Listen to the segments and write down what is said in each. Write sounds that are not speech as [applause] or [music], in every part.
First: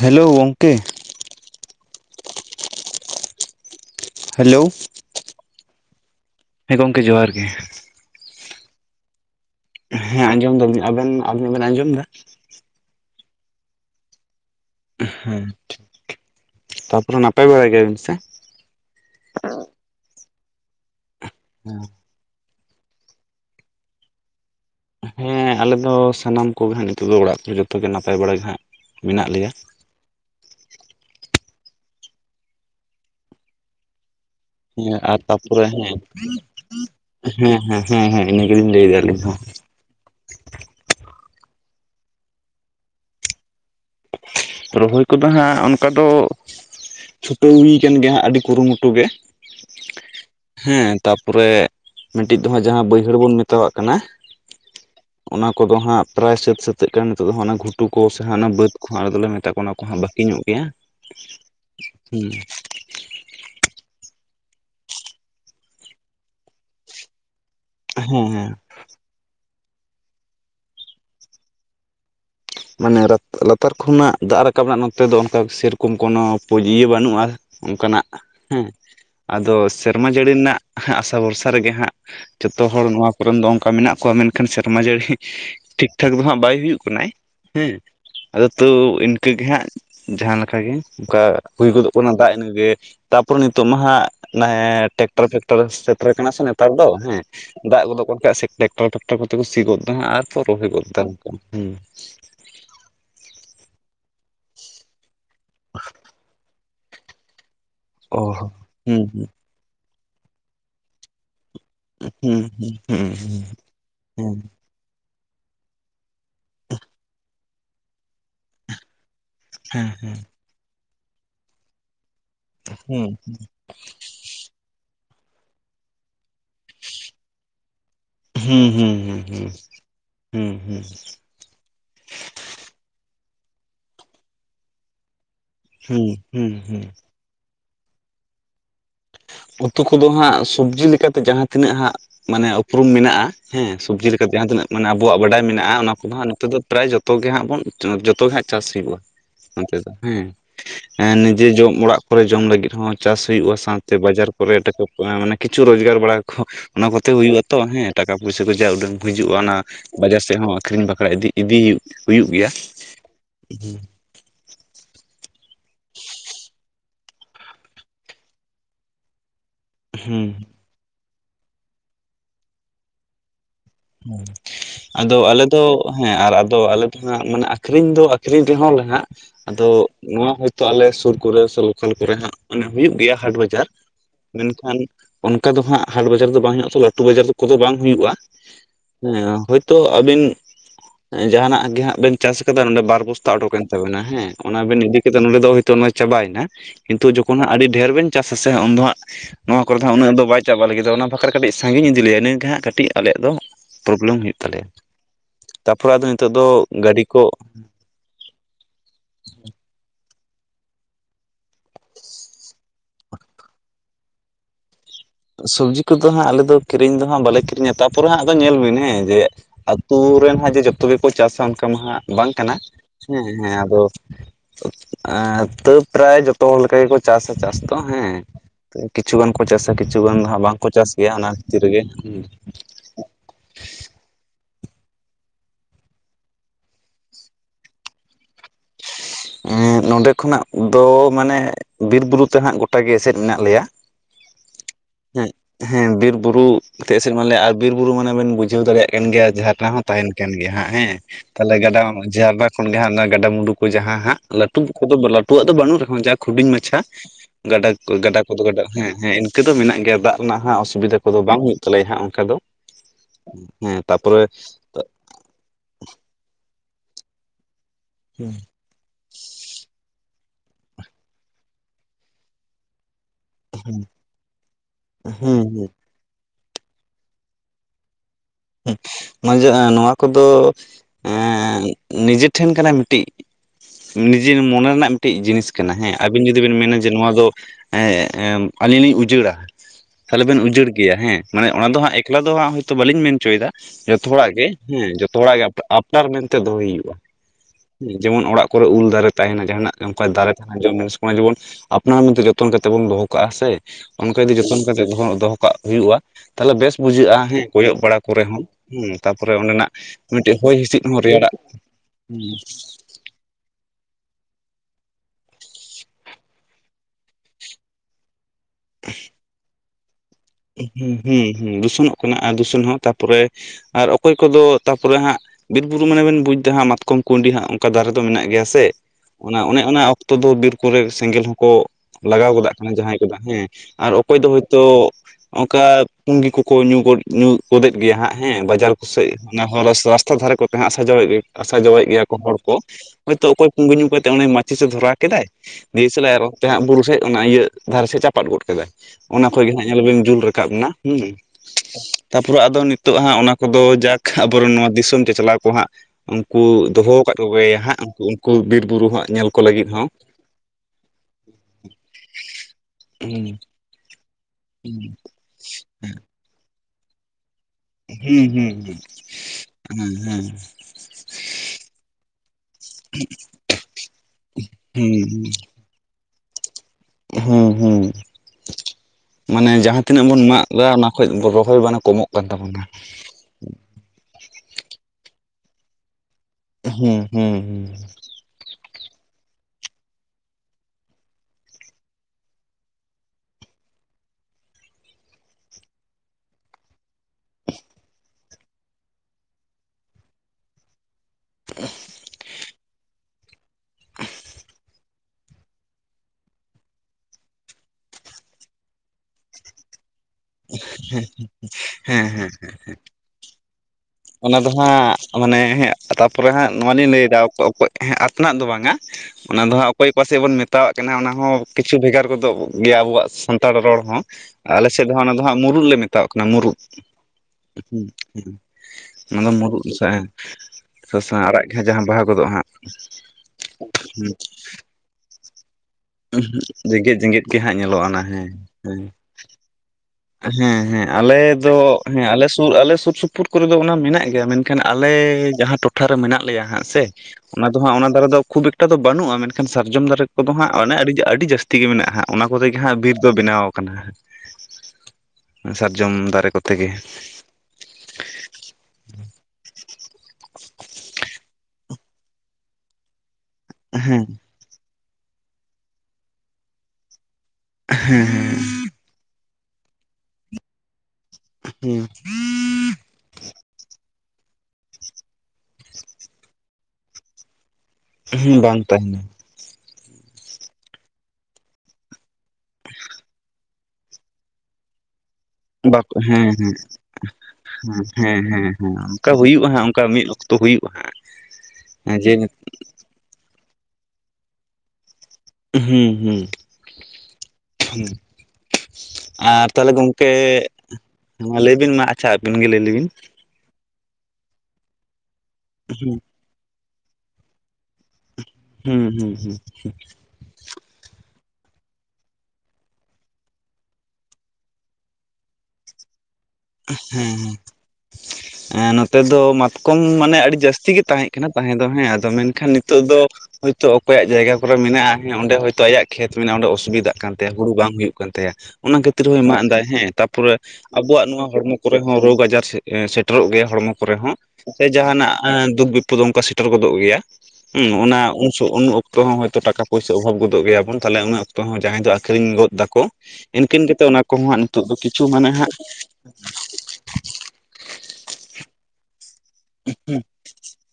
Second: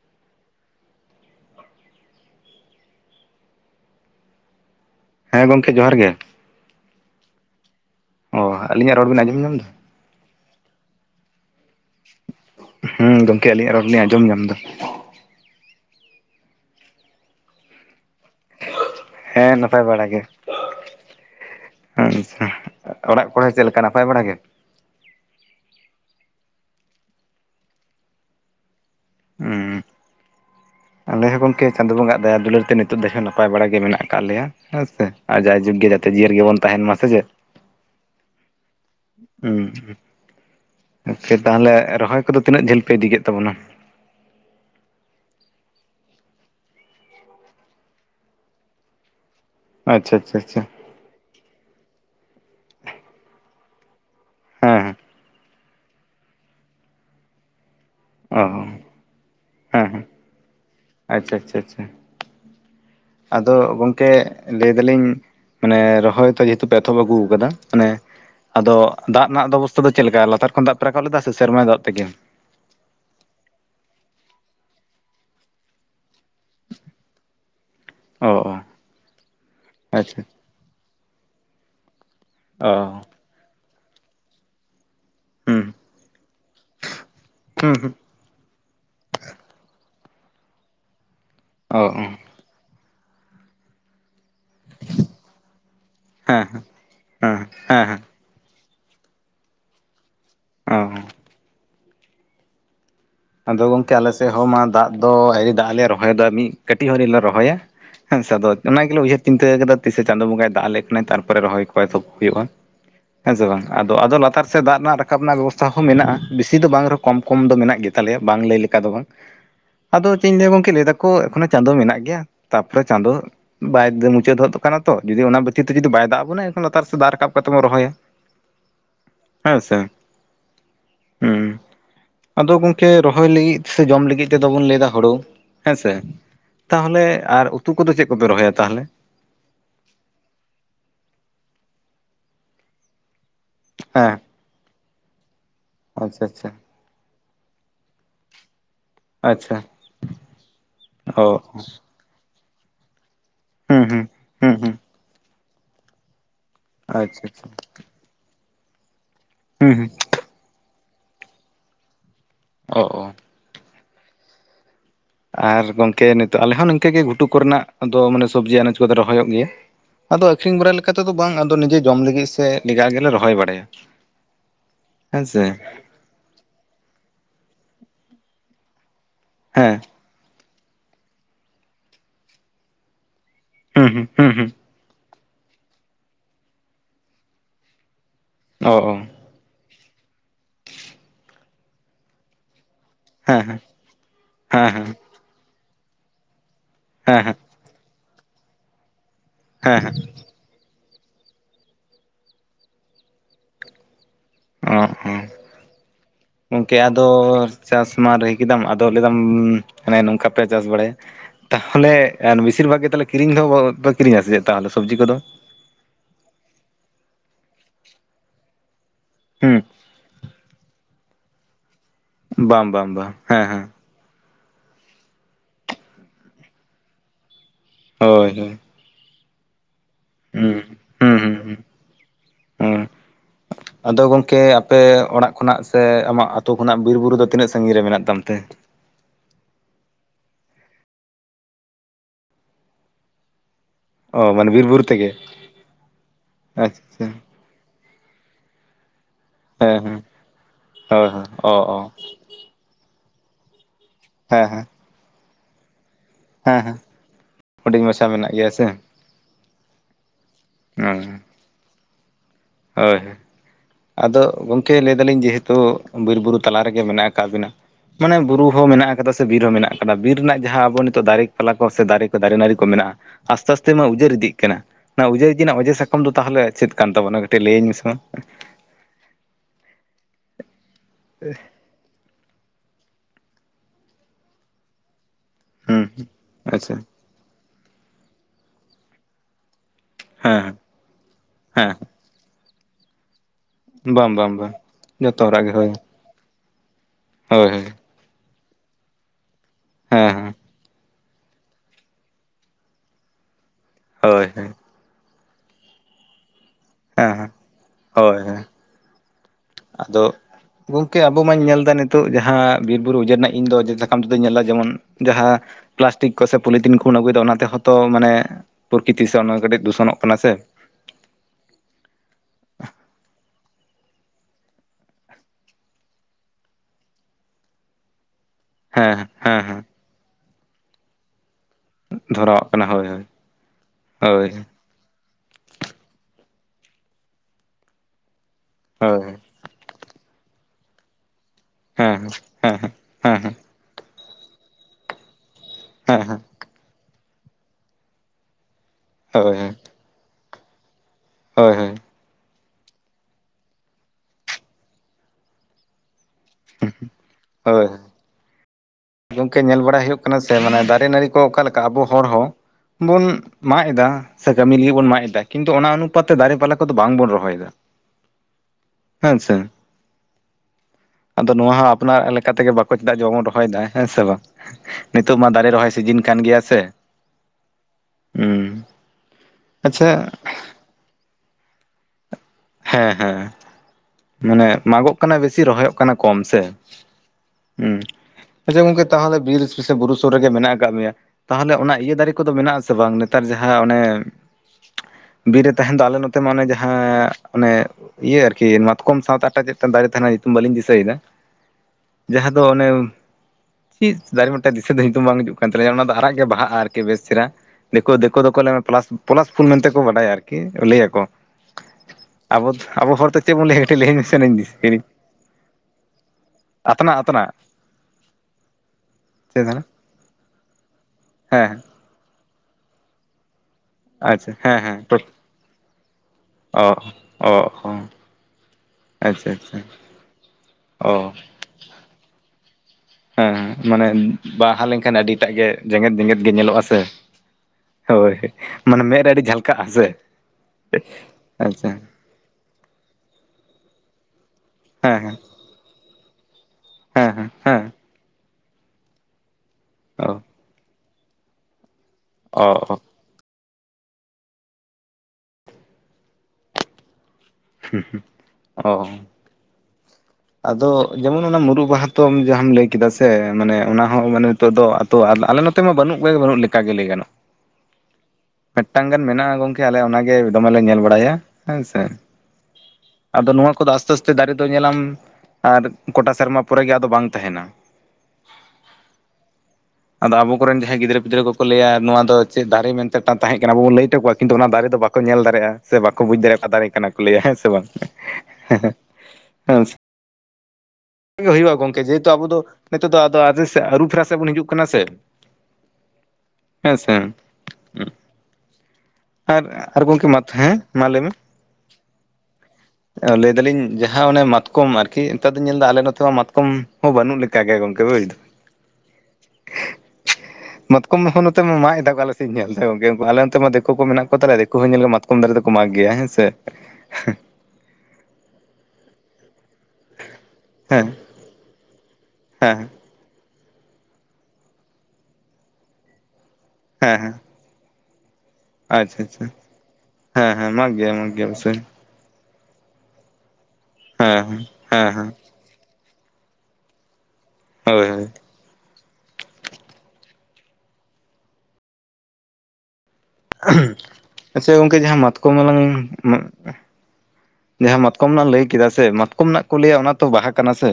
Hello ᱜᱚᱝᱠᱮ᱾ Hello. ᱦᱮᱸ ᱜᱚᱝᱠᱮ ᱡᱚᱦᱟᱨ ᱜᱮ᱾ ᱦᱮᱸ ᱜᱚᱝᱠᱮ ᱡᱚᱦᱟᱨ ᱜᱮ᱾ ᱚᱻ ᱟᱹᱞᱤᱧᱟᱜ ᱨᱚᱲ ᱵᱮᱱ ᱟᱸᱡᱚᱢ ᱧᱟᱢ ᱮᱫᱟ? ᱦᱮᱸ ᱟᱸᱡᱚᱢ ᱫᱟᱹᱧ, ᱟᱵᱮᱱ ᱟᱵᱤᱱᱟᱜ ᱵᱮᱱ ᱟᱸᱡᱚᱢ ᱮᱫᱟ? ᱦᱩᱸ ᱜᱚᱝᱠᱮ ᱟ ᱟᱹᱞᱤᱧᱟᱜ ᱨᱚᱲ ᱞᱤᱧ ᱟᱸᱡᱚᱢ ᱧᱟᱢ ᱮᱫᱟ᱾ ᱦᱮᱸ ᱴᱷᱤᱠ ᱛᱟᱯᱚᱨᱮ ᱱᱟᱯᱟᱭ ᱵᱟᱲᱟ ᱜᱮᱭᱟᱵᱤᱱ ᱥᱮ? ᱦᱮᱸ ᱱᱟᱯᱟᱭ ᱵᱟᱲᱟ ᱜᱮ᱾ ᱦᱩᱸ᱾ [unintelligible] ᱚᱲᱟᱜ ᱠᱚᱨᱮ ᱪᱮᱫ ᱞᱮᱠᱟ ᱱᱟᱯᱟᱭ ᱵᱟᱲᱟ ᱜᱮ? ᱦᱮᱸ ᱟᱞᱮ ᱫᱚ ᱥᱟᱱᱟᱢ ᱠᱚᱜᱮ ᱦᱟᱸᱜ ᱱᱤᱛᱚᱜ ᱫᱚ ᱚᱲᱟᱜ ᱠᱚ ᱡᱚᱛᱚᱜᱮ ᱱᱟᱯᱟᱭ ᱵᱟᱲᱟ ᱜᱮ ᱦᱟᱸᱜ ᱢᱮᱱᱟᱜ ᱞᱮᱭᱟ᱾ ᱦᱩᱸ ᱟᱞᱮ ᱦᱚᱸ ᱜᱚᱝᱠᱮ ᱪᱟᱸᱫ ᱵᱚᱸᱜ ᱫᱟᱭᱟ ᱫᱩᱞᱟᱹᱲ ᱛᱮ ᱱᱤᱛᱚᱜ ᱫᱚ ᱦᱚᱸ ᱱᱟᱯᱟᱭ ᱵᱟᱲᱟᱜ ᱜᱮ ᱢᱮᱱᱟᱜ ᱟᱠᱟᱫ ᱞᱮᱭᱟ᱾ ᱦᱮᱸ ᱥᱮ ᱟᱨ ᱛᱟᱯᱚᱨᱮ ᱡᱟᱭᱡᱩᱜᱽ ᱦᱮᱸ ᱜᱮ ᱡᱟᱛᱮ ᱡᱤᱭᱟᱹᱲ ᱜᱮᱵᱚᱱ ᱛᱟᱦᱮᱱ ᱢᱟ ᱥᱮ ᱪᱮᱫ ᱦᱮᱸ ᱦᱮᱸ ᱦᱮᱸ ᱦᱮᱸ ᱤᱱᱟᱹ ᱜᱮᱞᱤᱧ ᱞᱟᱹᱭᱫᱟ ᱟᱹᱞᱤᱧ ᱦᱚᱸ᱾ ᱦᱩᱸ ᱟᱪᱪᱷᱟ ᱛᱟᱦᱚᱞᱮ ᱨᱚᱦᱚᱭ ᱠᱚᱫᱚ ᱛᱤᱱᱟᱹᱜ ᱡᱷᱟᱹᱞ ᱯᱮ ᱤᱫᱤ ᱠᱮᱫᱮᱫ ᱛᱟᱵᱚᱱᱟ? ᱨᱚᱦᱚᱭ ᱠᱚᱫᱚ ᱦᱟᱸᱜ ᱚᱱᱠᱟ ᱫᱚ ᱪᱷᱩᱴᱟᱹᱣ ᱦᱩᱭᱠᱟᱱ ᱜᱮᱭᱟ ᱦᱟᱸᱜ ᱟᱹᱰᱤ ᱠᱩᱨᱩᱢᱩᱴᱩ ᱜᱮ᱾ ᱟᱪᱷᱟ ᱪᱪᱷᱟ ᱪᱷᱟ᱾ ᱦᱮᱸ ᱛᱟᱯᱚᱨᱮ ᱢᱤᱫᱴᱤᱡ ᱫᱚ ᱦᱟᱸᱜ ᱡᱟᱦᱟᱸ ᱵᱟᱹᱭᱦᱟᱹᱲ ᱵᱚᱱ ᱢᱮᱛᱟᱣᱟᱜ ᱠᱟᱱᱟ᱾ ᱦᱮᱸ ᱾ ᱚᱱᱟ ᱠᱚᱫᱚ ᱦᱟᱸᱜ ᱯᱨᱟᱭ ᱥᱟᱹᱛ ᱥᱟᱹᱛᱟᱹᱜ ᱠᱟᱱ ᱱᱤᱛᱚᱜ ᱫᱚ ᱦᱟᱸᱜ ᱚᱱᱟ ᱜᱷᱩᱴᱩ ᱠᱚ ᱥᱮ ᱦᱟᱸᱜ ᱚ ᱚᱱᱟ ᱵᱟᱹᱫ ᱟᱞᱮ ᱫᱚᱞᱮ ᱢᱮᱛᱟ ᱠᱚᱣᱟ ᱚᱱᱟ ᱦᱮᱸ ᱠᱚᱦᱚᱸ ᱦᱮᱸ ᱵᱟᱟᱹᱠᱤ ᱧᱚᱜ ᱜᱮᱭᱟ, ᱟᱪᱪᱷᱟ ᱟᱪᱪᱷᱟ ᱟᱪᱪᱷᱟ ᱦᱩᱸ ᱟᱫᱚ ᱜᱚᱝᱠᱮ ᱞᱟᱹᱭ ᱫᱟᱞᱤᱧ ᱢᱟᱱᱮ ᱨᱚᱦᱚᱭ ᱡᱮᱦᱮᱛᱩ ᱯᱮ ᱮᱛᱚᱦᱚᱵ ᱟᱹᱜᱩ ᱟᱠᱟᱫᱟ ᱢᱟᱱᱮ ᱦᱮᱸ ᱦᱮᱸ ᱟᱫᱚ ᱫᱟᱜ ᱨᱮᱱᱟᱜ ᱵᱮᱵᱚᱥᱛᱷᱟ ᱫᱚ ᱪᱮᱫ ᱞᱮᱠᱟ ᱞᱟᱛᱟᱨ ᱠᱷᱚᱱ ᱫᱟᱜ ᱯᱮ ᱨᱟᱠᱟᱵ ᱞᱮᱫᱟ ᱥᱮ ᱥᱮᱨᱢᱟ ᱫᱟᱜ ᱛᱮᱜᱮ? ᱢᱟᱱᱮ ᱞᱟᱛᱟᱨ ᱠᱷᱚᱱᱟᱜ ᱫᱟᱜ ᱨᱟᱠᱟᱵ ᱨᱮᱱᱟᱜ ᱱᱚᱛᱮ ᱫᱚ ᱚᱱᱠᱟ ᱥᱮᱨᱚᱠᱚᱢ ᱠᱳᱱᱳ ᱯᱩᱸᱡᱤᱭ ᱵᱟᱹᱱᱩᱜᱼᱟ ᱚᱱᱠᱟᱱᱟᱜ ᱚ ᱚ ᱦᱮᱸ, ᱟᱫᱚ ᱥᱮᱨᱢᱟ ᱟᱪᱪᱷᱟ ᱡᱟᱹᱲᱤ ᱨᱮᱱᱟᱜ ᱟᱥᱟ ᱵᱷᱚᱨᱥᱟ ᱨᱮᱜᱮ ᱦᱟᱸᱜ ᱡᱚᱛᱚ ᱚ ᱦᱚᱲ ᱱᱚᱣᱟ ᱠᱚᱨᱮᱱ ᱫᱚ ᱚᱱᱠᱟ ᱢᱮᱱᱟᱜ ᱠᱚᱣᱟ᱾ ᱢᱮᱱᱠᱷᱟᱱ ᱥᱮᱨᱢᱟ ᱡᱟᱹᱲᱤ ᱦᱩᱸ ᱴᱷᱤᱠ ᱴᱷᱟᱠ ᱫᱚ ᱦᱟᱸᱜ ᱵᱟᱭ ᱦᱩᱭᱩᱜ ᱠᱟᱱᱟᱭ ᱦᱩᱸ ᱦᱮᱸ᱾ ᱦᱩᱸ ᱟᱫᱚ ᱛᱟᱣ ᱤᱱᱠᱟᱹᱜᱮ ᱦᱟᱸᱜ ᱡᱟᱦᱟᱸ ᱞᱮᱠᱟ ᱜᱮ ᱚᱱᱠᱟ ᱦᱩᱭ ᱚ ᱜᱚᱫᱚᱜ ᱚ ᱦᱮᱸ ᱠᱟᱱᱟ ᱫᱟᱜ ᱤᱱᱟᱹᱜᱮ, ᱛᱟᱯᱚᱨᱮ ᱱᱤᱛᱚᱜ ᱢᱟ ᱦᱟᱸᱜ ᱴᱮᱠᱴᱚᱨ ᱯᱷᱮᱠᱴᱚᱨ ᱥᱮᱴᱮᱨ ᱠᱟᱱᱟ ᱥᱮ ᱦᱮᱸ ᱱᱮᱛᱟᱨ ᱫᱚ ᱦᱮᱸ ᱫᱟᱜ ᱦᱮᱸ ᱦᱮᱸ ᱜᱚᱫᱚ ᱠᱚ ᱠᱷᱟᱡ ᱥᱮ ᱴᱟᱠᱴᱟᱨ ᱴᱟᱠᱴᱟᱨ ᱠᱟᱛᱮ ᱠᱚ ᱥᱤ ᱜᱚᱫ ᱫᱟ ᱟᱨ ᱠᱚ ᱨᱚᱦᱚᱭ ᱚ ᱜᱚᱫ ᱫᱟ ᱚᱱᱠᱟ ᱦᱩᱸ ᱟᱫᱚ ᱜᱚᱝᱠᱮ ᱟᱞᱮ ᱥᱮᱫ ᱦᱚᱸ ᱢᱟ ᱫᱟᱜ ᱫᱚ ᱟᱹᱣᱨᱤ ᱫᱟᱜ ᱟᱞᱮ ᱨᱚᱦᱚᱭ ᱫᱚ ᱢᱤᱫ ᱠᱟᱹᱴᱤᱡ ᱦᱚᱸ ᱟᱹᱣᱨᱤ ᱞᱮ ᱨᱚᱦᱚᱭᱟ᱾ ᱦᱮᱸ ᱚ ᱥᱮ ᱟᱫᱚ ᱦᱩᱸ ᱚᱱᱟ ᱜᱮᱞᱮ ᱦᱩᱸ ᱩᱭᱦᱟᱹᱨ ᱪᱤᱱᱛᱟᱹ ᱟᱠᱟᱫᱟ ᱛᱤᱥᱮ ᱪᱟᱸᱫᱳ ᱵᱚᱸᱜᱟᱭ ᱫᱟᱜ ᱟᱞᱮ ᱠᱟᱱᱟᱭ ᱛᱟᱨᱯᱚᱨᱮ ᱨᱚᱦᱚᱭ ᱠᱚ ᱮᱛᱚᱦᱚᱵ ᱦᱩᱭᱩᱜ-ᱟ, ᱦᱩᱸ ᱦᱩᱸ ᱦᱮᱸ ᱥᱮ ᱦᱩᱸ ᱵᱟᱝ ᱟᱫᱚ ᱟᱫᱚ ᱦᱩᱸ ᱞᱟᱛᱟᱨ ᱥᱮ ᱫᱟᱜ ᱨᱮᱱᱟᱜ ᱨᱟᱠᱟᱵ ᱨᱮᱱᱟᱜ ᱵᱮᱵᱚᱥᱛᱟ ᱦᱚᱸ ᱢᱮᱱᱟᱜ-ᱟ, ᱵᱮᱥᱤ ᱫᱚ ᱵᱟᱝ ᱨᱮᱦᱚᱸ ᱠᱚᱢ ᱠᱚᱢ ᱫᱚ ᱢᱮᱱᱟᱜ ᱜᱮ ᱛᱟᱞᱮᱭᱟ ᱵᱟᱝ ᱞᱟᱹᱭ ᱞᱮᱠᱟ ᱫᱚ ᱵᱟᱝ᱾ ᱦᱮᱸ ᱟᱫᱚ ᱪᱮᱫ ᱤᱧ ᱞᱟᱹᱭᱟ ᱜᱚᱝᱠᱮ ᱞᱟᱹᱭ ᱫᱟᱠᱚ ᱮᱠᱷᱚᱱᱳ ᱪᱟᱸᱫᱳ ᱢᱮᱱᱟᱜ ᱜᱮᱭᱟ, ᱛᱟᱯᱚᱨᱮ ᱦᱩᱸ ᱪᱟᱸᱫᱳ ᱵᱟᱭ ᱢᱩᱪᱟᱹᱫ ᱦᱚᱫ ᱠᱟᱱᱟ ᱛᱚ ᱡᱩᱫᱤ ᱚᱱᱟ ᱠᱷᱟᱹᱛᱤᱨ ᱛᱮ ᱡᱩᱫᱤ ᱵᱟᱭ ᱫᱟᱜ ᱟᱵᱚᱱᱟ ᱮᱱᱠᱷᱟᱱ ᱞᱟᱛᱟᱨ ᱥᱮᱫ ᱫᱟᱜ ᱨᱟᱠᱟᱵ ᱠᱟᱛᱮ ᱵᱚᱱ ᱨᱚᱦᱚᱭᱟ᱾ ᱦᱩᱸ ᱦᱩᱸ ᱦᱩᱸ ᱦᱩᱸ ᱦᱮᱸ ᱥᱮ ᱦᱩᱸ ᱦᱩᱸ ᱦᱩᱸ ᱾ ᱟᱫᱚ ᱜᱚᱝᱠᱮ ᱨᱚᱦᱚᱭ ᱞᱟᱹᱜᱤᱫ ᱥᱮ ᱡᱚᱢ ᱞᱟᱹᱜᱤᱫ ᱛᱮᱫᱚ ᱵᱚᱱ ᱞᱟᱹᱭᱫᱟ ᱦᱳᱲᱳ ᱦᱮᱸᱥᱮ ᱦᱩᱸ ᱦᱩᱸ ᱦᱩᱸ ᱛᱟᱦᱚᱞᱮ ᱟᱨ ᱩᱛᱩ ᱠᱚᱫᱚ ᱪᱮᱫ ᱠᱚᱯᱮ ᱨᱚᱦᱚᱭᱟ ᱛᱟᱦᱚᱞᱮ? ᱩᱛᱩ ᱠᱚᱫᱚ ᱦᱟᱸᱜ ᱥᱚᱵᱽᱡᱤ ᱞᱮᱠᱟᱛᱮ ᱡᱟᱦᱟᱸ ᱛᱤᱱᱟᱹᱜ ᱦᱟᱸᱜ ᱢᱟᱱᱮ ᱩᱯᱨᱩᱢ ᱢᱮᱱᱟᱜ-ᱟ ᱦᱮᱸ ᱥᱚᱵᱽᱡᱤ ᱞᱮᱠᱟᱛᱮ ᱡᱟᱦᱟᱸ ᱛᱤᱱᱟᱹᱜ ᱢᱟᱱᱮ ᱟᱵᱚᱣᱟᱜ ᱵᱟᱰᱟᱭ ᱢᱮᱱᱟᱜ-ᱟ ᱚᱱᱟ ᱠᱚᱫᱚ ᱟᱪᱪᱷᱟ ᱦᱟᱸᱜ ᱱᱚᱛᱮ ᱟᱪᱪᱷᱟ ᱫᱚ ᱯᱨᱟᱭ ᱡᱚᱛᱚ ᱜᱮ ᱦᱟᱸᱜ ᱵᱚᱱ ᱡᱚᱛᱚ ᱜᱮ ᱦᱟᱸᱜ ᱪᱟᱥ ᱦᱩᱭᱩᱜ-ᱟ ᱟᱪᱪᱷᱟ ᱱᱚᱛᱮ ᱫᱚ ᱦᱮᱸ᱾ ᱮᱸ ᱚ ᱱᱤᱡᱮ ᱡᱚᱢ ᱚᱲᱟᱜ ᱠᱚᱨᱮ ᱡᱚᱢ ᱞᱟᱹᱜᱤᱫ ᱦᱚᱸ ᱪᱟᱥ ᱦᱩᱭᱩᱜ-ᱟ, ᱦᱩᱸ ᱥᱟᱸᱣᱛᱮ ᱦᱩᱸ ᱵᱟᱡᱟᱨ ᱦᱩᱸ ᱠᱚᱨᱮ ᱦᱩᱸ ᱴᱟᱠᱟ ᱢᱟᱱᱮ ᱠᱤᱪᱷᱩ ᱨᱳᱡᱽᱜᱟᱨ ᱵᱟᱲᱟ ᱠᱚ ᱚᱱᱟ ᱠᱚᱛᱮ ᱟᱪᱪᱷᱟ ᱦᱩᱭᱩᱜ-ᱟ ᱟᱪᱪᱷᱟ ᱛᱚ ᱦᱮᱸ ᱴᱟᱠᱟ ᱯᱩᱭᱥᱟᱹ ᱠᱚ ᱡᱟ ᱩᱰᱟᱹᱝ ᱦᱤᱡᱩᱜ-ᱟ, ᱚᱱᱟ ᱦᱩᱸ ᱦᱩᱸ ᱵᱟᱡᱟᱨ ᱥᱮᱫ ᱦᱚᱸ᱾ ᱟᱠᱷᱨᱤᱧ ᱵᱟᱠᱨᱟ ᱤᱫᱤ ᱤᱫᱤ ᱦᱩᱭᱩᱜ ᱦᱩᱭᱩᱜ ᱜᱮᱭᱟ ᱾ ᱚ ᱚ ᱾ [unintelligible] ᱟᱨ ᱜᱚᱝᱠᱮ ᱱᱤᱛᱚᱜ ᱟᱞᱮ ᱦᱚᱸ ᱱᱤᱝᱠᱟᱹ ᱜᱮ ᱜᱷᱩᱴᱩ ᱠᱚᱨᱮᱱᱟᱜ ᱫᱚ ᱢᱟᱱᱮ ᱥᱚᱵᱽᱡᱤ ᱟᱱᱟᱡ ᱠᱚᱫᱚ ᱨᱚᱦᱚᱭᱚᱜ ᱜᱮᱭᱟ ᱾ ᱟᱫᱚ ᱦᱩᱸ ᱟᱠᱷᱨᱤᱧ ᱵᱟᱲᱟ ᱞᱮᱠᱟ ᱛᱮᱫᱚ ᱵᱟᱝ, ᱟᱫᱚ ᱱᱤᱡᱮ ᱡᱚᱢ ᱞᱟᱹᱜᱤᱫ ᱥᱮ ᱞᱮᱜᱟᱜ ᱜᱮᱞᱮ ᱨᱚᱦᱚᱭ ᱵᱟᱲᱟᱭᱟ ᱾ ᱦᱩᱸ ᱟᱫᱚ ᱟᱞᱮ ᱫᱚ ᱦᱮᱸ ᱟᱨ ᱟᱫᱚ ᱟᱞᱮ ᱫᱚ ᱦᱟᱸᱜ ᱢᱟᱱᱮ ᱟᱠᱷᱨᱤᱧ ᱫᱚ ᱟᱠᱷᱨᱤᱧ ᱨᱮᱦᱚᱸ ᱞᱮ ᱦᱟᱸᱜ, ᱟᱫᱚ ᱦᱮᱸ ᱱᱚᱣᱟ ᱛᱚ ᱟᱞᱮ ᱥᱩᱨ ᱠᱚᱨᱮ ᱥᱮ ᱞᱳᱠᱟᱞ ᱠᱚᱨᱮ ᱦᱟᱸᱜ ᱚᱱᱮ ᱦᱩᱭᱩᱜ ᱜᱮᱭᱟ ᱦᱟᱴ ᱵᱟᱡᱟᱨ᱾ ᱦᱩᱸ ᱦᱩᱸ ᱦᱩᱸ ᱦᱩᱸ ᱢᱮᱱᱠᱷᱟᱱ ᱚᱱᱠᱟ ᱫᱚ ᱦᱟᱸᱜ ᱦᱟᱴ ᱵᱟᱡᱟᱨ ᱫᱚ ᱵᱟᱝ ᱦᱩᱭᱩᱜ-ᱟ, ᱛᱚ ᱞᱟᱹᱴᱩ ᱵᱟᱡᱟᱨ ᱫᱚ ᱠᱚᱫᱚ ᱵᱟᱝ ᱦᱩᱭᱩᱜ-ᱟ᱾ [unintelligible] ᱦᱚᱭᱛᱚ ᱟᱹᱵᱤᱱ ᱡᱟᱦᱟᱸᱱᱟᱜ ᱜᱮ ᱦᱟᱸᱜ ᱵᱤᱱ ᱪᱟᱥ ᱟᱠᱟᱫᱟ ᱱᱚᱰᱮ ᱵᱟᱨ ᱵᱚᱥ ᱛᱟ ᱦᱮᱸ ᱦᱮᱸ ᱚᱰᱚᱠᱮᱱ ᱛᱟᱹᱵᱮᱱᱟ ᱦᱮᱸ ᱚᱱᱟ ᱵᱮᱱ ᱤᱫᱤ ᱠᱟᱛᱮ ᱱᱚᱰᱮ ᱫᱚ ᱦᱚᱭᱛᱚ ᱚᱱᱟ ᱪᱟᱵᱟᱭᱱᱟ, ᱠᱤᱱᱛᱩ ᱦᱮᱸ ᱦᱮᱸ ᱡᱚᱠᱷᱚᱱ ᱟᱹᱰᱤ ᱰᱷᱮᱨ ᱵᱮᱱ ᱪᱟᱥ ᱟᱥᱮ ᱩᱱ ᱫᱚ ᱦᱟᱸᱜ ᱱᱚᱣᱟ ᱦᱮᱸ ᱠᱚᱨᱮ ᱫᱚ ᱩᱱᱟᱹᱜ ᱫᱚ ᱵᱟᱭ ᱪᱟᱵᱟ ᱞᱟᱹᱜᱤᱫᱚᱜ-ᱟ, ᱚᱱᱟ ᱵᱟᱠᱷᱨᱟ ᱠᱟᱹᱴᱤᱡ ᱥᱟᱹᱜᱤᱧ ᱤᱫᱤ ᱞᱮᱭᱟ ᱤᱱᱟᱹ ᱜᱮ ᱦᱟᱸᱜ ᱠᱟᱹᱴᱤᱡ ᱟᱞᱮᱭᱟᱜ ᱫᱚ ᱯᱨᱚᱵᱞᱮᱢ ᱦᱩᱭᱩᱜ ᱛᱟᱞᱮᱭᱟ ᱦᱮᱸ ᱚ ᱚ ᱾ ᱛᱟᱨᱯᱚᱨᱮ ᱟᱫᱚ ᱱᱤᱛᱚᱜ ᱫᱚ ᱜᱟᱹᱰᱤ ᱠᱚ ᱢᱟᱨᱮ ᱠᱮᱫᱟᱢ ᱟᱫᱚ ᱞᱟᱹᱭᱫᱟᱢ, ᱢᱟᱱᱮ ᱱᱚᱝᱠᱟ ᱯᱮ ᱪᱟᱥ ᱵᱟᱲᱟᱭᱟ᱾ ᱛᱟᱦᱚᱞᱮ ᱵᱮᱥᱤᱨ ᱵᱷᱟᱜᱽ ᱜᱮ ᱛᱟᱦᱚᱞᱮ ᱠᱤᱨᱤᱧ ᱫᱚ, ᱯᱮ ᱠᱤᱨᱤᱧᱟ ᱥᱮ ᱪᱮᱫ ᱛᱟᱦᱚᱞᱮ ᱥᱚᱵᱽᱡᱤ ᱠᱚᱫᱚ? ᱥᱚᱵᱽᱡᱤ ᱠᱚᱫᱚ ᱦᱟᱸᱜ ᱟᱞᱮ ᱫᱚ ᱠᱤᱨᱤᱧ ᱫᱚ ᱦᱟᱸᱜ ᱵᱟᱞᱮ ᱠᱤᱨᱤᱧᱟ, ᱛᱟᱨᱯᱚᱨᱮ ᱦᱟᱸᱜ ᱟᱫᱚ ᱧᱮᱞ ᱵᱤᱱ ᱦᱮᱸ ᱡᱮ, ᱦᱩᱸ ᱟᱛᱩ ᱨᱮᱱ ᱦᱟᱸᱜ ᱡᱮ ᱡᱚᱛᱚ ᱜᱮᱠᱚ ᱪᱟᱥᱟ, ᱚᱱᱠᱟ ᱢᱟ ᱦᱟᱸᱜ ᱵᱟᱝ ᱠᱟᱱᱟ, ᱦᱮᱸ ᱦᱮᱸ ᱟᱫᱚ᱾ ᱮ ᱛᱟᱹᱣ ᱯᱨᱟᱭ ᱡᱚᱛᱚ ᱦᱚᱲ ᱞᱮᱠᱟ ᱜᱮᱠᱚ, ᱪᱟᱥᱟ ᱪᱟᱥ ᱫᱚ ᱦᱮᱸ᱾ ᱦᱳᱭ ᱦᱳᱭ ᱠᱤᱪᱷᱩ ᱜᱟᱱ ᱠᱚ ᱪᱟᱥᱟ ᱠᱤᱪᱷᱩ ᱜᱟᱱ ᱫᱚ ᱦᱟᱸᱜ ᱦᱩᱸ ᱵᱟᱝᱠᱚ ᱪᱟᱥ ᱜᱮᱭᱟ, ᱦᱩᱸ ᱚᱱᱟ ᱦᱩᱸ ᱦᱩᱸ ᱠᱷᱟᱹᱛᱤᱨ ᱨᱮᱜᱮ ᱦᱮᱸ᱾ ᱦᱩᱸ ᱟᱫᱚ ᱜᱚᱝᱠᱮ ᱟᱯᱮ ᱚᱲᱟᱜ ᱠᱷᱚᱱᱟᱜ ᱥᱮ, ᱟᱢᱟᱜ ᱟᱛᱳ ᱠᱷᱚᱱᱟᱜ ᱵᱤᱨ ᱵᱩᱨᱩ ᱫᱚ, ᱛᱤᱱᱟᱹᱜ ᱥᱟᱹᱜᱤᱧ ᱨᱮ ᱢᱮᱱᱟᱜ ᱛᱟᱢ ᱛᱮ? ᱮᱸ ᱱᱚᱸᱰᱮ ᱠᱷᱚᱱᱟᱜ ᱫᱚ, ᱢᱟᱱᱮ ᱵᱤᱨ ᱵᱩᱨᱩ ᱛᱮ ᱦᱟᱸᱜ ᱜᱚᱴᱟ ᱜᱮ ᱮᱥᱮᱫ ᱢᱮᱱᱟᱜ ᱞᱮᱭᱟ᱾ ᱚ ᱢᱟᱱᱮ ᱵᱤᱨ ᱵᱩᱨᱩ ᱛᱮᱜᱮ ᱦᱮᱸ, ᱦᱮᱸ ᱵᱤᱨ ᱵᱩᱨᱩ ᱟᱪᱪᱷᱟ ᱛᱮ, ᱟᱪᱪᱷᱟ ᱮᱥᱮᱫ ᱢᱮ ᱞᱮᱭᱟ ᱟᱨ ᱵᱤᱨ ᱵᱩᱨᱩ ᱢᱟᱱᱮ ᱵᱮᱱ ᱵᱩᱡᱷᱟᱹᱣ ᱫᱟᱲᱮᱭᱟᱜ ᱠᱟᱱ ᱜᱮᱭᱟ, ᱡᱷᱟᱨᱱᱟ ᱦᱮᱸ ᱦᱚᱸ ᱦᱮᱸ ᱛᱟᱦᱮᱸᱱ ᱠᱟᱱ ᱜᱮᱭᱟ ᱦᱟᱸᱜ ᱦᱮᱸ ᱦᱳᱭ ᱦᱳᱭ ᱚ ᱛᱟᱦᱚᱞᱮ ᱚ ᱜᱟᱰᱟ ᱡᱷᱟᱨᱱᱟ ᱠᱷᱚᱱ ᱜᱮ ᱦᱟᱸᱜ ᱚᱱᱟ ᱜᱟᱰᱟ-ᱢᱩᱰᱩ ᱠᱚ, ᱡᱟᱦᱟᱸ ᱦᱟᱸᱜ ᱦᱮᱸ ᱞᱟᱹᱴᱩ ᱦᱮᱸ ᱠᱚᱫᱚ ᱞᱟᱹᱴᱩᱣᱟᱜ ᱫᱚ ᱵᱟᱹᱱᱩᱜ ᱨᱮᱦᱚᱸ ᱡᱟᱠ ᱦᱩᱰᱤᱧ ᱦᱮᱸ ᱦᱮᱸ ᱢᱟᱪᱷᱟ ᱜᱟᱰᱟ, ᱦᱩᱰᱤᱧ ᱢᱟᱪᱷᱟ ᱜᱟᱰᱟ ᱢᱮᱱᱟᱜ ᱠᱚᱫᱚ ᱜᱮᱭᱟ ᱥᱮ ᱜᱟᱰᱟ ᱦᱮᱸ, ᱦᱮᱸ ᱤᱱᱠᱟᱹ ᱫᱚ ᱢᱮᱱᱟᱜ ᱜᱮᱭᱟ ᱾ᱫᱟᱜ ᱩᱱᱟᱹᱜ ᱦᱟᱸᱜ ᱚᱥᱩᱵᱤᱫᱟ ᱠᱚᱫᱚ ᱵᱟᱝ ᱦᱩᱭᱩᱜ ᱛᱟᱞᱮᱭᱟ, ᱦᱟᱸᱜ ᱚᱱᱠᱟ ᱫᱚ᱾ ᱦᱳᱭ, ᱦᱳᱭ ᱦᱮᱸ ᱛᱟᱯᱚᱨᱮ ᱟᱫᱚ ᱜᱚᱝ ᱠᱮ ᱞᱟᱹᱭ ᱫᱟᱞᱤᱧ ᱡᱮᱦᱮᱛᱩ, ᱵᱤᱨ ᱵᱩᱨᱩ ᱛᱟᱞᱟ ᱨᱮᱜᱮ ᱢᱮᱱᱟᱜ ᱟᱠᱟᱫ ᱵᱤᱱᱟ, ᱢᱟᱱᱮ ᱦᱮᱸ ᱵᱩᱨᱩ ᱠᱚ ᱢᱮᱱᱟᱜ ᱠᱟᱫᱟ ᱥᱮ, ᱵᱤᱨ ᱦᱚᱸ ᱢᱮᱱᱟᱜ ᱟᱠᱟᱫᱟ, ᱵᱤᱨ ᱨᱮᱱᱟᱜ ᱡᱟᱦᱟᱸ ᱟᱵᱚ ᱱᱤᱛᱚᱜ ᱫᱟᱨᱮ ᱯᱟᱞᱦᱟ ᱠᱚ ᱥᱮ ᱫᱟᱨᱮ ᱠᱚ ᱫᱟᱨᱮ ᱱᱟᱲᱤ ᱠᱚ ᱢᱮᱱᱟᱜ-ᱟ᱾ ᱟᱥᱛᱮ ᱟᱥᱛᱮ ᱢᱟ ᱩᱡᱟᱹᱨ ᱤᱫᱤᱜ ᱠᱟᱱᱟ, ᱚᱱᱟ ᱩᱡᱟᱹᱨ ᱤᱫᱤ ᱨᱮᱱᱟᱜ ᱚᱡᱮ ᱦᱮᱸ ᱥᱟᱠᱟᱢ ᱫᱚ ᱛᱟᱦᱚᱞᱮ ᱪᱮᱫ ᱠᱟᱱ ᱛᱟᱵᱚᱱᱟ᱾ ᱠᱟᱹᱴᱤᱡ ᱞᱟᱹᱭᱟᱹᱧ ᱢᱮᱥᱮ ᱢᱟ? ᱮᱜ ᱱᱚᱜ ᱡᱮ ᱱᱚᱣᱟ ᱠᱚᱫᱚ ᱮᱸ ᱱᱤᱡᱮ ᱴᱷᱮᱱ ᱠᱟᱱᱟ ᱢᱤᱫᱴᱮᱡ, ᱱᱤᱡᱮ ᱢᱚᱱᱮ ᱨᱮᱱᱟᱜ ᱢᱤᱫᱴᱤᱡ ᱡᱤᱱᱤᱥ ᱠᱟᱱᱟ ᱦᱩᱸ ᱦᱮᱸ ᱟᱹᱵᱤᱱ ᱡᱩᱫᱤᱵᱤᱱ ᱟᱪᱪᱷᱟ ᱢᱮᱱᱟ, ᱦᱮᱸ ᱡᱮ ᱱᱚᱣᱟ ᱫᱚ ᱟᱹᱞᱤᱧ ᱞᱤᱧ ᱩᱡᱟᱹᱲᱟ᱾ ᱛᱟᱦᱞᱮ ᱵᱮᱱ ᱦᱮᱸ ᱩᱡᱟᱹᱲ ᱜᱮᱭᱟ, ᱦᱮᱸ ᱢᱟᱱᱮ ᱚᱱᱟ ᱦᱮᱸ ᱫᱚ ᱦᱟᱸᱜ ᱮᱠᱞᱟ ᱫᱚ ᱦᱟᱸᱜ ᱦᱳᱭᱛᱳ ᱵᱟᱹᱞᱤᱧ ᱢᱮᱱ ᱪᱚᱭᱫᱟ᱾ ᱡᱚᱛᱚ ᱵᱟᱝ ᱵᱟᱝ ᱦᱚᱲᱟᱜ ᱜᱮ ᱵᱟᱝ ᱦᱮᱸ ᱡᱚᱛᱚ ᱦᱚᱲᱟᱜ ᱜᱮ, ᱦᱳᱭ ᱟᱯᱱᱟᱨ ᱢᱮᱱᱛᱮ ᱫᱚᱦᱚᱭ ᱦᱩᱭᱩᱜ-ᱟ᱾ ᱦᱳᱭ ᱦᱳᱭ᱾ ᱡᱮᱢᱚᱱ ᱚᱲᱟᱜ ᱠᱚᱨᱮ ᱩᱞ ᱫᱟᱨᱮ ᱛᱟᱦᱮᱱᱟ, ᱡᱟᱦᱟᱱᱟᱜ ᱚᱱᱠᱟ ᱦᱮᱸ ᱫᱟᱨᱮ ᱦᱮᱸ ᱛᱟᱦᱮᱱᱟ ᱡᱚᱢ ᱡᱤᱱᱤᱥ ᱚᱱᱟ ᱡᱮᱢᱚᱱ ᱟᱯᱱᱟᱨ ᱢᱚᱫᱽᱫᱷᱮ ᱡᱚᱛᱚᱱ ᱠᱟᱛᱮ ᱵᱚᱱ ᱫᱚᱦᱚ ᱠᱟᱜ-ᱟ, ᱥᱮ ᱚᱱᱠᱟ ᱦᱳᱭ ᱦᱳᱭ ᱡᱩᱫᱤ ᱦᱮᱸ ᱡᱚᱛᱚᱱ ᱫᱚᱦᱚ ᱠᱟᱜ ᱦᱩᱭᱩᱜ-ᱟ, ᱛᱟᱦᱞᱮ ᱵᱮᱥ ᱵᱩᱡᱷᱟᱹᱜ-ᱟ ᱦᱮᱸ ᱠᱚᱭᱚᱜ ᱵᱟᱲᱟ᱾ ᱦᱳᱭ ᱦᱳᱭ ᱦᱩᱸ ᱛᱟᱯᱚᱨᱮ ᱚᱸᱰᱮᱱᱟᱜ ᱟᱫᱚ ᱢᱤᱫᱴᱮᱡ ᱦᱚᱭ ᱦᱤᱸᱥᱤᱫ ᱜᱚᱝᱠᱮ ᱦᱚᱸ ᱟᱵᱚ ᱨᱮᱭᱟᱲᱟᱜ ᱢᱟᱧ ᱧᱮᱞ ᱫᱟ, ᱱᱤᱛᱚᱜ ᱡᱟᱦᱟᱸ ᱵᱤᱨ ᱵᱩᱨᱩ ᱩᱡᱟᱹᱨ ᱨᱮᱱᱟᱜ ᱤᱧ ᱫᱚ, ᱚᱡᱮ ᱥᱟᱠᱟᱢ ᱛᱮᱫᱚᱧ ᱧᱮᱞᱫᱟ ᱡᱮᱢᱚᱱ ᱡᱟᱦᱟᱸ ᱯᱞᱟᱥᱴᱤᱠ ᱠᱚᱥᱮ ᱯᱚᱞᱤᱛᱤᱱ ᱠᱚᱵᱚᱱ ᱟᱹᱜᱩᱭᱫᱟ, ᱚᱱᱟᱛᱮᱦᱚᱸᱛᱚ ᱢᱟᱱᱮ ᱯᱨᱚᱠᱤᱛᱤ ᱥᱮ ᱚᱱᱟ ᱠᱟᱹᱴᱤᱡ ᱫᱩᱥᱚᱱᱚᱜ ᱠᱟᱱᱟ ᱥᱮ᱾ ᱦᱩᱸ, ᱦᱩᱸ, ᱫᱩᱥᱚᱱᱚᱜ ᱠᱟᱱᱟ ᱟᱨ ᱫᱩᱥᱚᱱ ᱦᱚᱸ ᱛᱟᱨᱯᱚᱨᱮ, ᱟᱨ ᱚᱠᱚᱭ ᱠᱚᱫᱚ ᱛᱟᱨᱯᱚᱨᱮ ᱦᱟᱸᱜ ᱵᱤᱨ ᱵᱩᱨᱩ ᱢᱟᱱᱮ ᱵᱮᱱ ᱵᱩᱡᱽ ᱫᱟ, ᱦᱟᱸᱜ ᱢᱟᱛᱠᱚᱢ ᱠᱩᱸᱤᱰᱤ ᱦᱟᱸᱜ ᱚᱱᱠᱟ ᱫᱟᱨᱮ ᱫᱚ ᱢᱮᱱᱟᱜ ᱜᱮᱭᱟ ᱥᱮ᱾ ᱛᱮ ᱦᱮᱸ ᱚᱱᱟ ᱦᱮᱸ ᱚᱱᱮ ᱦᱮᱸ ᱚᱱᱟ ᱚᱠᱛᱚ ᱫᱚ, ᱵᱤᱨ ᱠᱚᱨᱮ ᱥᱮᱸᱜᱮᱞ ᱦᱚᱸᱠᱚ ᱞᱟᱜᱟᱣ ᱫᱷᱚᱨᱟᱣᱟᱜ ᱜᱚᱫᱟᱜ ᱠᱟᱱᱟ ᱦᱳᱭ ᱡᱟᱦᱟᱸᱭ ᱦᱳᱭ ᱠᱚᱫᱚ, ᱦᱮᱸ ᱟᱨ ᱚᱠᱚᱭ ᱫᱚ ᱦᱳᱭ ᱦᱳᱭᱛᱳ ᱚᱝᱠᱟ ᱯᱩᱸᱜᱤ ᱠᱚᱠᱚ ᱧᱩ ᱜᱚᱫ ᱧᱩ ᱜᱚᱫᱮᱫ ᱜᱮᱭᱟ, ᱦᱟᱸᱜ ᱦᱮᱸ ᱵᱟᱡᱟᱨ ᱦᱳᱭ ᱠᱚᱥᱮᱫ ᱚᱱᱟ ᱦᱚᱨ ᱨᱟᱥᱛᱟ ᱫᱷᱟᱨᱮ ᱠᱚᱛᱮ, ᱟᱥᱟ ᱡᱟᱣᱟ ᱟᱥᱟ ᱡᱟᱣᱟᱭᱮᱫ ᱦᱮᱸ ᱜᱮᱭᱟ, ᱠᱚ ᱦᱚᱲ ᱠᱚ ᱦᱮᱸ ᱦᱮᱸ ᱦᱮᱸ ᱦᱮᱸ ᱦᱚᱳᱭᱛᱳ ᱦᱮᱸ ᱚᱠᱚᱭ ᱯᱩᱸᱜᱤ ᱧᱩ ᱠᱟᱛᱮᱫ ᱩᱱᱤ ᱢᱟᱪᱤᱥ ᱮ ᱫᱷᱚᱨᱟᱣ ᱠᱮᱫᱟᱭ, ᱦᱮᱸ ᱫᱮᱣᱥᱟᱞᱟᱭ ᱦᱮᱸ ᱟᱨᱚ ᱛᱮ ᱦᱟᱸᱜ ᱵᱷᱩᱞᱛᱮ ᱚᱱᱟ ᱤᱭᱟᱹ ᱫᱷᱟᱨᱮ ᱥᱮᱡ ᱪᱟᱯᱟᱫ ᱜᱚᱫ ᱠᱟᱫᱟᱭ, ᱚᱱᱟ ᱦᱳᱭ ᱠᱷᱚᱡ ᱜᱮ ᱦᱟᱸᱜ ᱧᱮᱞᱚᱵᱮᱱ ᱡᱩᱞ ᱨᱟᱠᱟᱵ ᱱᱟ ᱦᱩᱸ᱾ ᱦᱳᱭ ᱦᱳᱭ᱾ ᱛᱟᱯᱚᱨᱮ ᱟᱫᱚ ᱱᱤᱛᱚᱜ ᱦᱟᱸᱜ ᱚᱱᱟ ᱠᱚᱫᱚ, ᱡᱟᱠ ᱟᱵᱚᱨᱮᱱ ᱱᱚᱣᱟ ᱫᱤᱥᱚᱢ ᱪᱟᱪᱞᱟᱣ ᱠᱚ ᱦᱟᱸᱜ ᱩᱱᱠᱩ ᱫᱚᱦᱚ ᱟᱠᱟᱫ ᱠᱚᱜᱮᱭᱟ, ᱦᱳᱭ ᱦᱟᱸᱜ ᱩᱱᱠᱩ ᱩᱱᱠᱩ ᱵᱤᱨ ᱵᱩᱨᱩ ᱦᱟᱸᱜ ᱠᱚ ᱜᱚᱝᱠᱮ ᱧᱮᱞ ᱞᱟᱹᱜᱤᱫ ᱵᱟᱲᱟ ᱦᱚᱸ ᱦᱳᱭᱳᱜ ᱠᱟᱱᱟ ᱥᱮ, ᱢᱟᱱᱮ ᱫᱟᱨᱮ ᱱᱟᱹᱲᱤ ᱠᱚ ᱚᱠᱟ ᱞᱮᱠᱟ ᱟᱵᱚ ᱦᱚᱲ ᱦᱚᱸ᱾ ᱵᱩᱱ ᱦᱩᱸ ᱢᱟᱜ ᱮᱫᱟ, ᱥᱮ ᱠᱟᱹᱢᱤ ᱞᱟᱹᱜᱤᱫ ᱵᱩᱱ ᱢᱟᱜ ᱮᱫᱟ᱾ ᱠᱤᱱᱛᱩ ᱚᱱᱟ ᱚᱱᱩᱯᱟᱛᱮ ᱫᱟᱨᱮ ᱯᱟᱞᱟ ᱠᱚᱫᱚ, ᱵᱟᱝᱵᱩᱱ ᱨᱚᱦᱚᱭᱫᱟ᱾ ᱦᱩᱸ, ᱦᱩᱸ, ᱦᱩᱸ, ᱦᱮᱸ, ᱦᱮᱸ᱾ ᱟᱫᱚ ᱱᱚᱣᱟ ᱦᱚᱸ ᱟᱯᱱᱟᱨ ᱞᱮᱠᱟ ᱛᱮᱜᱮ ᱵᱟᱠᱚ ᱪᱮᱫᱟᱜ ᱡᱮ ᱵᱟᱵᱚᱱ ᱨᱚᱦᱚᱭᱮᱫᱟ᱾ ᱦᱮᱸ ᱥᱮ ᱵᱟᱝ ᱱᱤᱛᱚᱜ ᱦᱩᱸ ᱢᱟ ᱫᱟᱨᱮ ᱨᱚᱦᱚᱭ ᱥᱤᱡᱤᱱ ᱠᱟᱱ ᱜᱮᱭᱟ ᱥᱮ, ᱦᱩᱸ ᱦᱩᱸ ᱦᱩᱸ ᱢᱟᱱᱮ ᱡᱟᱦᱟᱸ ᱛᱤᱱᱟᱹᱜ ᱟᱪᱪᱷᱟ ᱵᱚᱱ ᱢᱟᱜ ᱫᱟ ᱚᱱᱟ ᱠᱷᱚᱡ ᱨᱚᱦᱚᱭ ᱵᱟᱱᱮ ᱠᱚᱢᱚᱜ ᱠᱟᱱ ᱛᱟᱵᱚᱱᱟ᱾ ᱦᱮᱸ ᱦᱮᱸ ᱢᱟᱱᱮ ᱢᱟᱜ-ᱚᱜ ᱠᱟᱱᱟ ᱵᱮᱥᱤ ᱨᱚᱦᱚᱭᱚᱜ ᱠᱟᱱᱟ ᱠᱚᱢ ᱥᱮ᱾ ᱦᱩᱸ ᱦᱩᱸ ᱦᱩᱸ ᱟᱪᱪᱷᱟ ᱜᱚᱝᱠᱮ ᱛᱟᱦᱚᱞᱮ ᱵᱤᱨ ᱥᱮ ᱵᱩᱨᱩ ᱥᱩᱨ ᱨᱮᱜ ᱢᱮᱱᱟᱜ ᱟᱠᱟᱫ ᱢᱮᱭᱟ᱾ ᱛᱟᱦᱚᱞᱮ ᱚᱱᱟ ᱤᱭᱟᱹ ᱫᱟᱨᱮ ᱠᱚᱫᱚ ᱢᱮᱱᱟᱜ-ᱟ ᱥᱮ ᱵᱟᱝ ᱱᱮᱛᱟᱨ ᱡᱟᱦᱟᱸ ᱚᱱᱮ ᱵᱤᱨ ᱨᱮ ᱛᱟᱦᱮᱱ ᱫᱚ ᱟᱞᱮ ᱱᱚᱛᱮ ᱢᱟ ᱚᱱᱮ ᱡᱟᱦᱟᱸ ᱚᱱᱮ ᱤᱭᱟᱹ ᱟᱨᱠᱤ ᱢᱟᱛᱠᱚᱢ ᱥᱟᱶᱛᱟ- ᱛᱮ ᱪᱮᱫ ᱫᱟᱨᱮ ᱛᱟᱦᱮᱸᱱᱟ ᱧᱩᱛᱩᱢ ᱵᱟᱹᱞᱤᱧ ᱫᱤᱥᱟᱹᱭᱮᱫᱟ? [inaudible] ᱡᱟᱦᱟᱸ ᱫᱚ ᱚᱱᱮ ᱪᱤᱫ ᱫᱟᱨᱮ ᱢᱤᱫᱴᱮᱡ ᱫᱤᱥᱟᱹ ᱫᱚ ᱧᱩᱛᱩᱢ ᱵᱟᱝ ᱦᱤᱡᱩᱜ ᱠᱟᱱ ᱛᱟᱹᱞᱤᱧᱟ ᱚᱱᱟ ᱫᱚ ᱟᱨᱟᱜ ᱜᱮ ᱵᱟᱦᱟᱜ-ᱟ ᱟᱨᱠᱤ ᱵᱮᱥ ᱪᱮᱦᱨᱟ᱾ ᱫᱤᱠᱳ ᱫᱤᱠᱳ ᱫᱚᱠᱚ ᱞᱟᱹᱭ ᱯᱮᱞᱟᱥ, ᱯᱚᱞᱟᱥ ᱯᱷᱩᱞ ᱢᱮᱱᱛᱮ ᱠᱚ ᱵᱟᱰᱟᱭᱟ ᱟᱨᱠᱤ ᱞᱟᱹ ᱭ ᱟᱠᱚ᱾ ᱦᱮᱸ ᱦᱮᱸ ᱦᱮᱸ ᱦᱮᱸ ᱦᱚᱲ ᱛᱮ ᱪᱮᱫ ᱵᱚᱱ ᱞᱟᱹᱭᱟ ᱠᱟᱹᱴᱤᱡ ᱞᱟᱹᱭ ᱤᱧ ᱢᱮ ᱥᱮ᱾ ᱚᱱᱟ ᱫᱚ ᱦᱟᱸᱜ ᱢᱟᱱᱮ ᱛᱟᱯᱚᱨᱮ ᱦᱟᱸᱜ ᱱᱚᱣᱟ ᱞᱤᱧ ᱟᱛᱱᱟᱜ ᱞᱟᱹᱭᱫᱟ ᱟᱛᱱᱟᱜ ᱚᱠᱚ ᱚᱠᱚ ᱟᱯᱱᱟᱜ ᱫᱚ ᱵᱟᱝᱟ ᱚᱱᱟ ᱪᱮᱫ ᱫᱚ ᱠᱟᱱᱟ? ᱦᱟᱸᱜ ᱚᱠᱚᱭ ᱯᱟᱥᱮᱡ ᱵᱚᱱ ᱚᱱᱟ ᱚᱱᱟ ᱚᱱᱟ ᱫᱚ ᱦᱟᱸᱜ ᱚᱠᱚᱭ ᱯᱟᱥᱮᱜ ᱵᱚᱱ ᱢᱮᱛᱟᱣᱟᱜ ᱠᱟᱱᱟ ᱚᱱᱟ ᱦᱚᱸ ᱦᱮᱸ ᱠᱤᱪᱷᱩ ᱵᱷᱮᱜᱟᱨ ᱜᱚᱫᱚᱜ ᱜᱮᱭᱟ ᱟᱵᱚᱣᱟᱜ ᱥᱟᱱᱛᱟᱲ ᱨᱚᱲ ᱦᱚᱸ ᱟᱪᱪᱷᱟ ᱦᱮᱸ ᱟᱞᱮ ᱦᱮᱸ ᱥᱮᱫ ᱫᱚ ᱦᱟᱸᱜ ᱚᱱᱟ ᱫᱚ ᱦᱟᱸᱜ ᱢᱩᱨᱩᱜ ᱞᱮ ᱢᱮᱛᱟᱜ ᱠᱟᱱᱟ ᱢᱩᱨᱩᱜ ᱚ ᱚ ᱚ ᱚᱱᱟ ᱫᱚ ᱟᱪᱪᱷᱟ ᱟᱪᱪᱷᱟ ᱢᱩᱨᱩᱫ ᱞᱮᱠᱟ ᱦᱮᱸ ᱚ ᱥᱟᱥᱟᱝ, ᱟᱨᱟᱜ ᱜᱮ ᱡᱟᱦᱟᱸ ᱵᱟᱦᱟ ᱜᱚᱫᱚᱜ-ᱟ ᱦᱟᱸᱜ ᱦᱮᱸ ᱢᱟᱱᱮ ᱵᱟᱦᱟ ᱞᱮᱱᱠᱷᱟᱱ ᱟᱹᱰᱤ ᱮᱴᱟᱜ ᱜᱮ ᱡᱮᱸᱜᱮᱛ ᱡᱮᱸᱜᱮᱛ ᱜᱮ ᱧᱮᱞᱚᱜ-ᱟ ᱥᱮ᱾ ᱡᱮᱜᱮᱫ ᱡᱮᱜᱮᱫ ᱜᱮ ᱦᱟᱸᱜ ᱧᱮᱞᱚᱜᱼᱟ ᱚᱱᱟ ᱦᱳᱭ, ᱦᱮᱸ ᱦᱮᱸ ᱢᱟᱱᱮ ᱢᱮᱫ ᱨᱮ ᱟᱹᱰᱤ ᱡᱷᱟᱞᱠᱟᱜ-ᱟ ᱥᱮ ᱦᱮᱸ ᱦᱮᱸ ᱟᱞᱮ ᱫᱚ ᱟᱪᱪᱷᱟ ᱦᱮᱸ ᱟᱞᱮ ᱥᱩᱨ ᱟᱞᱮ ᱥᱩᱨ ᱥᱩᱯᱩᱨ ᱠᱚᱨᱮ ᱫᱚ ᱚᱱᱟ ᱢᱮᱱᱟᱜ ᱜᱮᱭᱟ ᱢᱮᱱ- ᱠᱷᱟᱱ ᱟᱞᱮ ᱦᱮᱸ ᱦᱮᱸ ᱡᱟᱦᱟᱸ ᱴᱚᱴᱷᱟ ᱨᱮ ᱢᱮᱱᱟᱜ ᱞᱮᱭᱟ ᱦᱟᱸᱜ ᱥᱮ᱾ ᱦᱮᱸ ᱦᱮᱸ ᱚᱱᱟ ᱫᱚ ᱦᱮᱸ ᱦᱟᱸᱜ ᱚᱱᱟ ᱫᱟᱨᱮ ᱫᱚ ᱠᱷᱩᱵ ᱮᱠᱴᱟ ᱫᱚ ᱵᱟᱹᱱᱩᱜ-ᱟ ᱢᱮᱱ- ᱮᱱᱠᱷᱟᱱ ᱥᱟᱨᱡᱚᱢ ᱫᱟᱨᱮ ᱚ ᱠᱚᱫᱚ ᱦᱟᱸᱜ ᱚᱱᱮ ᱟᱹᱰᱤ ᱟᱹᱰᱤ ᱡᱟᱹᱥᱛᱤ ᱜᱮ ᱢᱮᱱᱟᱜ ᱦᱟᱸᱜ ᱚᱱᱟ ᱠᱚ ᱚ ᱛᱮᱜᱮ ᱦᱟᱸᱜ ᱵᱤᱨ ᱫᱚ ᱵᱮᱱᱟᱣ ᱠᱟᱱᱟ᱾ ᱥᱟᱨᱡᱚᱢ ᱫᱟᱨᱮ ᱠᱚ ᱛᱮᱜᱮ᱾ ᱦᱩᱸᱻᱦᱩᱸ ᱚᱻ ᱟᱫᱚ ᱡᱮᱢᱚᱱ ᱚᱱᱟ ᱢᱩᱨᱩ ᱵᱟᱦᱟ ᱛᱚᱢ ᱡᱟᱦᱟᱸᱢ ᱞᱟᱹᱭ ᱠᱮᱫᱟ ᱥᱮ ᱢᱟᱱᱮ ᱚᱱᱟ ᱦᱮᱸ ᱦᱚᱸ ᱢᱟᱱᱮ ᱱᱤᱛᱚᱜ ᱫᱚ ᱟᱛᱳ ᱟᱞᱮ ᱱᱚᱛᱮ ᱢᱟ ᱵᱟᱹᱱᱩᱜ ᱜᱮ ᱵᱟᱹᱱᱩᱜ ᱞᱮᱠᱟ ᱜᱮ ᱞᱟᱹᱭ ᱜᱟᱱᱚᱜ᱾ ᱦᱮᱸ ᱦᱮᱸ ᱢᱤᱫᱴᱟᱝ ᱜᱟᱱ ᱢᱮᱱᱟᱜ-ᱟ ᱜᱚᱝᱠᱮ ᱟᱞᱮ ᱚᱱᱟ ᱜᱮ ᱫᱚᱢᱮᱞᱮ ᱧᱮᱞ ᱵᱟᱲᱟᱭᱟ ᱦᱮᱸ ᱥᱮ᱾ ᱟᱫᱚ ᱱᱚᱣᱟ ᱠᱚᱫᱚ ᱟᱥᱛᱮ ᱟᱥᱛᱮ ᱫᱟᱨᱮ ᱫᱚ ᱧᱮᱞᱟᱢ ᱟᱨ ᱠᱚᱴᱟ ᱥᱮᱨᱢᱟ ᱯᱚᱨᱮ ᱜᱮ ᱟᱫᱚ ᱵᱟᱝ ᱛᱟᱦᱮᱸᱱᱟ᱾ ᱦᱩᱸ ᱵᱟᱝ ᱛᱟᱦᱮᱸᱱᱟ᱾ [inaudible] ᱟᱫᱚ ᱟᱵᱚ ᱠᱚᱨᱮ ᱡᱟᱦᱟᱸᱭ ᱜᱤᱫᱽᱨᱟᱹ ᱯᱤᱫᱽᱨᱟᱹ ᱠᱚᱠᱚ ᱞᱟᱹᱭᱟ, ᱱᱚᱣᱟ ᱫᱚ ᱪᱮᱫ ᱫᱟᱨᱮ ᱢᱮᱱ ᱛᱮ ᱴᱟᱝ ᱛᱟᱦᱮᱸᱡ ᱠᱟᱱᱟ ᱟᱵᱚ ᱵᱚᱱ ᱞᱟᱹᱭ ᱦᱚᱴᱚ ᱠᱚᱣᱟ ᱠᱤᱱᱛᱩ ᱚᱱᱟ ᱫᱟᱨᱮ ᱫᱚ ᱵᱟ- ᱵᱟ ᱠᱚ ᱧᱮᱞ ᱫᱟᱲᱮᱭᱟᱜ-ᱟ ᱥᱮ ᱵᱟᱠᱚ ᱵᱩᱡᱽ ᱦᱮᱸ ᱫᱟᱲᱮᱭᱟᱜ-ᱟ ᱚᱠᱟ ᱦᱮᱸ ᱦᱮᱸ ᱫᱟᱨᱮ ᱠᱟᱱᱟ᱾ ᱠᱚ ᱞᱟᱹᱭᱟ ᱦᱮᱸ ᱥᱮ ᱵᱟᱝ ᱦᱮᱸ ᱦᱮᱸ ᱦᱮᱸ ᱚᱱᱠᱟ ᱦᱩᱭᱩᱜ-ᱟ ᱦᱮᱸ ᱦᱟᱸᱜ ᱥᱮ ᱚᱱᱠᱟ ᱢᱤᱫ ᱚᱠᱛᱚ ᱦᱩᱭᱩᱜ-ᱟ ᱦᱟᱸᱜ, ᱜᱮ ᱦᱩᱭᱩᱜ-ᱟ ᱜᱚᱝᱠᱮ ᱡᱮᱦᱮᱛᱩ ᱡᱮ ᱟᱵᱚ ᱫᱚ ᱱᱤᱛᱚᱜ ᱫᱚ ᱟᱫᱚ ᱟᱹᱨᱩ ᱯᱷᱮᱨᱟ ᱥᱮᱡ ᱵᱚᱱ ᱦᱤᱡᱩᱜ ᱠᱟᱱᱟ ᱥᱮ᱾ ᱦᱩᱸ ᱦᱩᱸ ᱦᱮᱸ ᱥᱮ ᱦᱩᱸ, [inaudible] ᱟᱨ ᱟᱨ ᱜᱚᱢᱠᱮ ᱢᱟᱛ ᱦᱮᱸ ᱢᱟ ᱞᱟᱹᱭ ᱢᱮ᱾ ᱢᱟ ᱞᱟᱹᱭ ᱵᱤᱱ ᱢᱟ ᱟᱪᱪᱷᱟ ᱟᱹᱵᱤᱱ ᱜᱮ ᱞᱟᱹᱭ ᱞᱮᱵᱤᱱ ᱞᱟᱹᱭ ᱫᱟᱞᱤᱧ ᱡᱟᱦᱟᱸ ᱚᱱᱮ ᱢᱟᱛ- ᱠᱚᱢ ᱟᱨᱠᱤ ᱱᱮᱛᱟᱨ ᱫᱩᱧ ᱧᱮᱞ ᱫᱟ ᱟᱞᱮ ᱦᱩᱸ ᱱᱚᱛᱮ ᱦᱚᱸ ᱢᱟᱛᱠᱚᱢ ᱦᱚᱸ ᱵᱟᱹᱱᱩᱜ ᱞᱮᱠᱟ ᱜᱮ ᱜᱚᱝᱠᱮ ᱵᱩᱡᱽ ᱦᱩᱸ ᱦᱩᱸ ᱦᱮᱸ ᱫᱟᱵᱤᱱ ᱢᱟᱛᱠᱚᱢ ᱦᱚᱸ ᱱᱚᱛᱮ ᱢᱟᱜ ᱮᱫᱟ ᱠᱚ ᱟᱞᱮ ᱥᱮᱡ ᱧᱮᱞ ᱛᱮ ᱜᱚᱝᱠᱮ ᱟᱞᱮ ᱱᱚᱱᱛᱮ ᱢᱟ ᱫᱤᱠᱩ ᱠᱚ ᱢᱮᱱᱟᱜ ᱠᱚᱛᱟᱞᱮ ᱫᱤᱠᱩ ᱦᱚᱸ ᱧᱮᱞ ᱢᱮ ᱢᱟᱛ ᱠᱚᱢ ᱫᱟᱨᱮ ᱫᱚ ᱠᱚ ᱢᱟᱜ ᱜᱮᱭᱟ ᱦᱮᱸ ᱥᱮ, ᱦᱮᱸ, ᱦᱮᱸ, ᱱᱚᱛᱮ ᱫᱚ ᱢᱟᱛᱠᱚᱢ ᱢᱟᱱᱮ ᱟᱹᱰᱤ ᱡᱟᱹᱥᱛᱤ ᱜᱮ ᱦᱮᱸ ᱛᱟᱦᱮᱸᱫ ᱠᱟᱱᱟ᱾ ᱛᱟᱦᱮᱸ ᱫᱚ ᱦᱮᱸ ᱟᱫᱚ ᱢᱮᱱᱠᱷᱟᱱ ᱦᱮᱸ ᱱᱤᱛᱚᱜ ᱫᱚ ᱦᱳᱭᱛᱳ ᱚᱠᱚᱭᱟᱜ ᱡᱟᱭᱜᱟ ᱠᱚᱨᱮ ᱢᱮᱱᱟᱜᱼᱟ ᱦᱮᱸ ᱚᱸᱰᱮ ᱦᱳᱭᱛᱳ ᱟᱭᱟᱜ ᱠᱷᱮᱛ ᱢᱮᱱᱟᱜᱼᱟ ᱚᱸᱰᱮ ᱚᱥᱩᱵᱤᱫᱷᱟᱜ ᱦᱮᱸ ᱠᱟᱱ ᱦᱮᱸ ᱛᱟᱭᱟ᱾ ᱦᱩᱲᱩ ᱵᱟᱝ ᱦᱩᱭᱩᱜ ᱠᱟᱱ ᱛᱟᱭᱟ ᱚᱱᱟ ᱟᱪᱪᱷᱟ ᱠᱷᱟᱹᱛᱤᱨ ᱦᱳᱭ ᱟᱪᱪᱷᱟ ᱢᱟᱜ ᱫᱟᱭ ᱦᱮᱸ, ᱛᱟᱯᱚᱨᱮ ᱦᱮᱸ ᱢᱟᱜᱽ ᱜᱮᱭᱟ ᱟᱵᱚᱣᱟᱜ ᱢᱟᱜᱽ ᱱᱚᱣᱟ ᱜᱮᱭᱟ ᱦᱚᱲᱢᱚ ᱚᱵᱚᱥᱥᱳᱭ ᱠᱚᱨᱮ ᱦᱚᱸ ᱨᱳᱜᱽ ᱟᱡᱟᱨ ᱥᱮ ᱥᱮᱴᱮᱨᱚᱜ ᱜᱮᱭᱟ ᱦᱚᱲᱢᱚ ᱠᱚᱨᱮ ᱦᱮᱸ ᱦᱚᱸ ᱦᱮᱸ ᱥᱮ ᱦᱮᱸ ᱦᱮᱸ ᱡᱟᱦᱟᱸᱱᱟᱜ ᱮᱸ ᱫᱩᱠ ᱵᱤᱯᱚᱫ ᱚᱱᱠᱟ ᱥᱮᱴᱮᱨ ᱜᱚᱫᱚᱜ ᱜᱮᱭᱟ, ᱦᱸ ᱦᱳᱭ ᱦᱳᱭ ᱚᱱᱟ ᱥᱚ ᱩᱱ ᱚᱠᱛᱚ ᱦᱚᱸ ᱦᱚᱳᱭᱛᱚ ᱴᱟᱠᱟ ᱯᱚᱭᱥᱟᱹ ᱚᱵᱷᱟᱵ ᱜᱚᱫᱚᱜ ᱜᱮᱭᱟᱵᱚᱱ ᱛᱟᱦᱚᱞᱮ ᱩᱱ ᱚᱠᱛ ᱦᱚᱸ ᱡᱟᱦᱟᱸᱭ ᱫᱚ ᱟᱹᱠᱷᱨᱤᱧ ᱜᱚᱫ ᱫᱟᱠᱚ, ᱤᱱᱠᱤᱱ ᱜᱮᱛᱚ ᱚᱱᱟ ᱠᱚᱸᱦᱟᱜ ᱟᱪᱪᱷᱟ ᱱᱤᱛᱚᱜ ᱫᱚ ᱜᱚᱝᱠᱮ ᱡᱟᱦᱟᱸ ᱠᱤᱪᱷᱩ ᱢᱚᱱᱮ ᱢᱟᱛᱠᱚᱢ ᱦᱟᱜ [inaudible] ᱡᱟᱦᱟᱸ ᱢᱟᱛᱠᱚᱢ ᱞᱟᱝ ᱞᱟᱹᱭ ᱠᱮᱫᱟ ᱥᱮ ᱢᱟᱛᱠᱚᱢ ᱱᱟᱜ ᱠᱚ ᱞᱟᱹᱭᱟ ᱚᱱᱟ ᱛᱚ ᱵᱟᱦᱟ ᱠᱟᱱᱟ ᱥᱮ,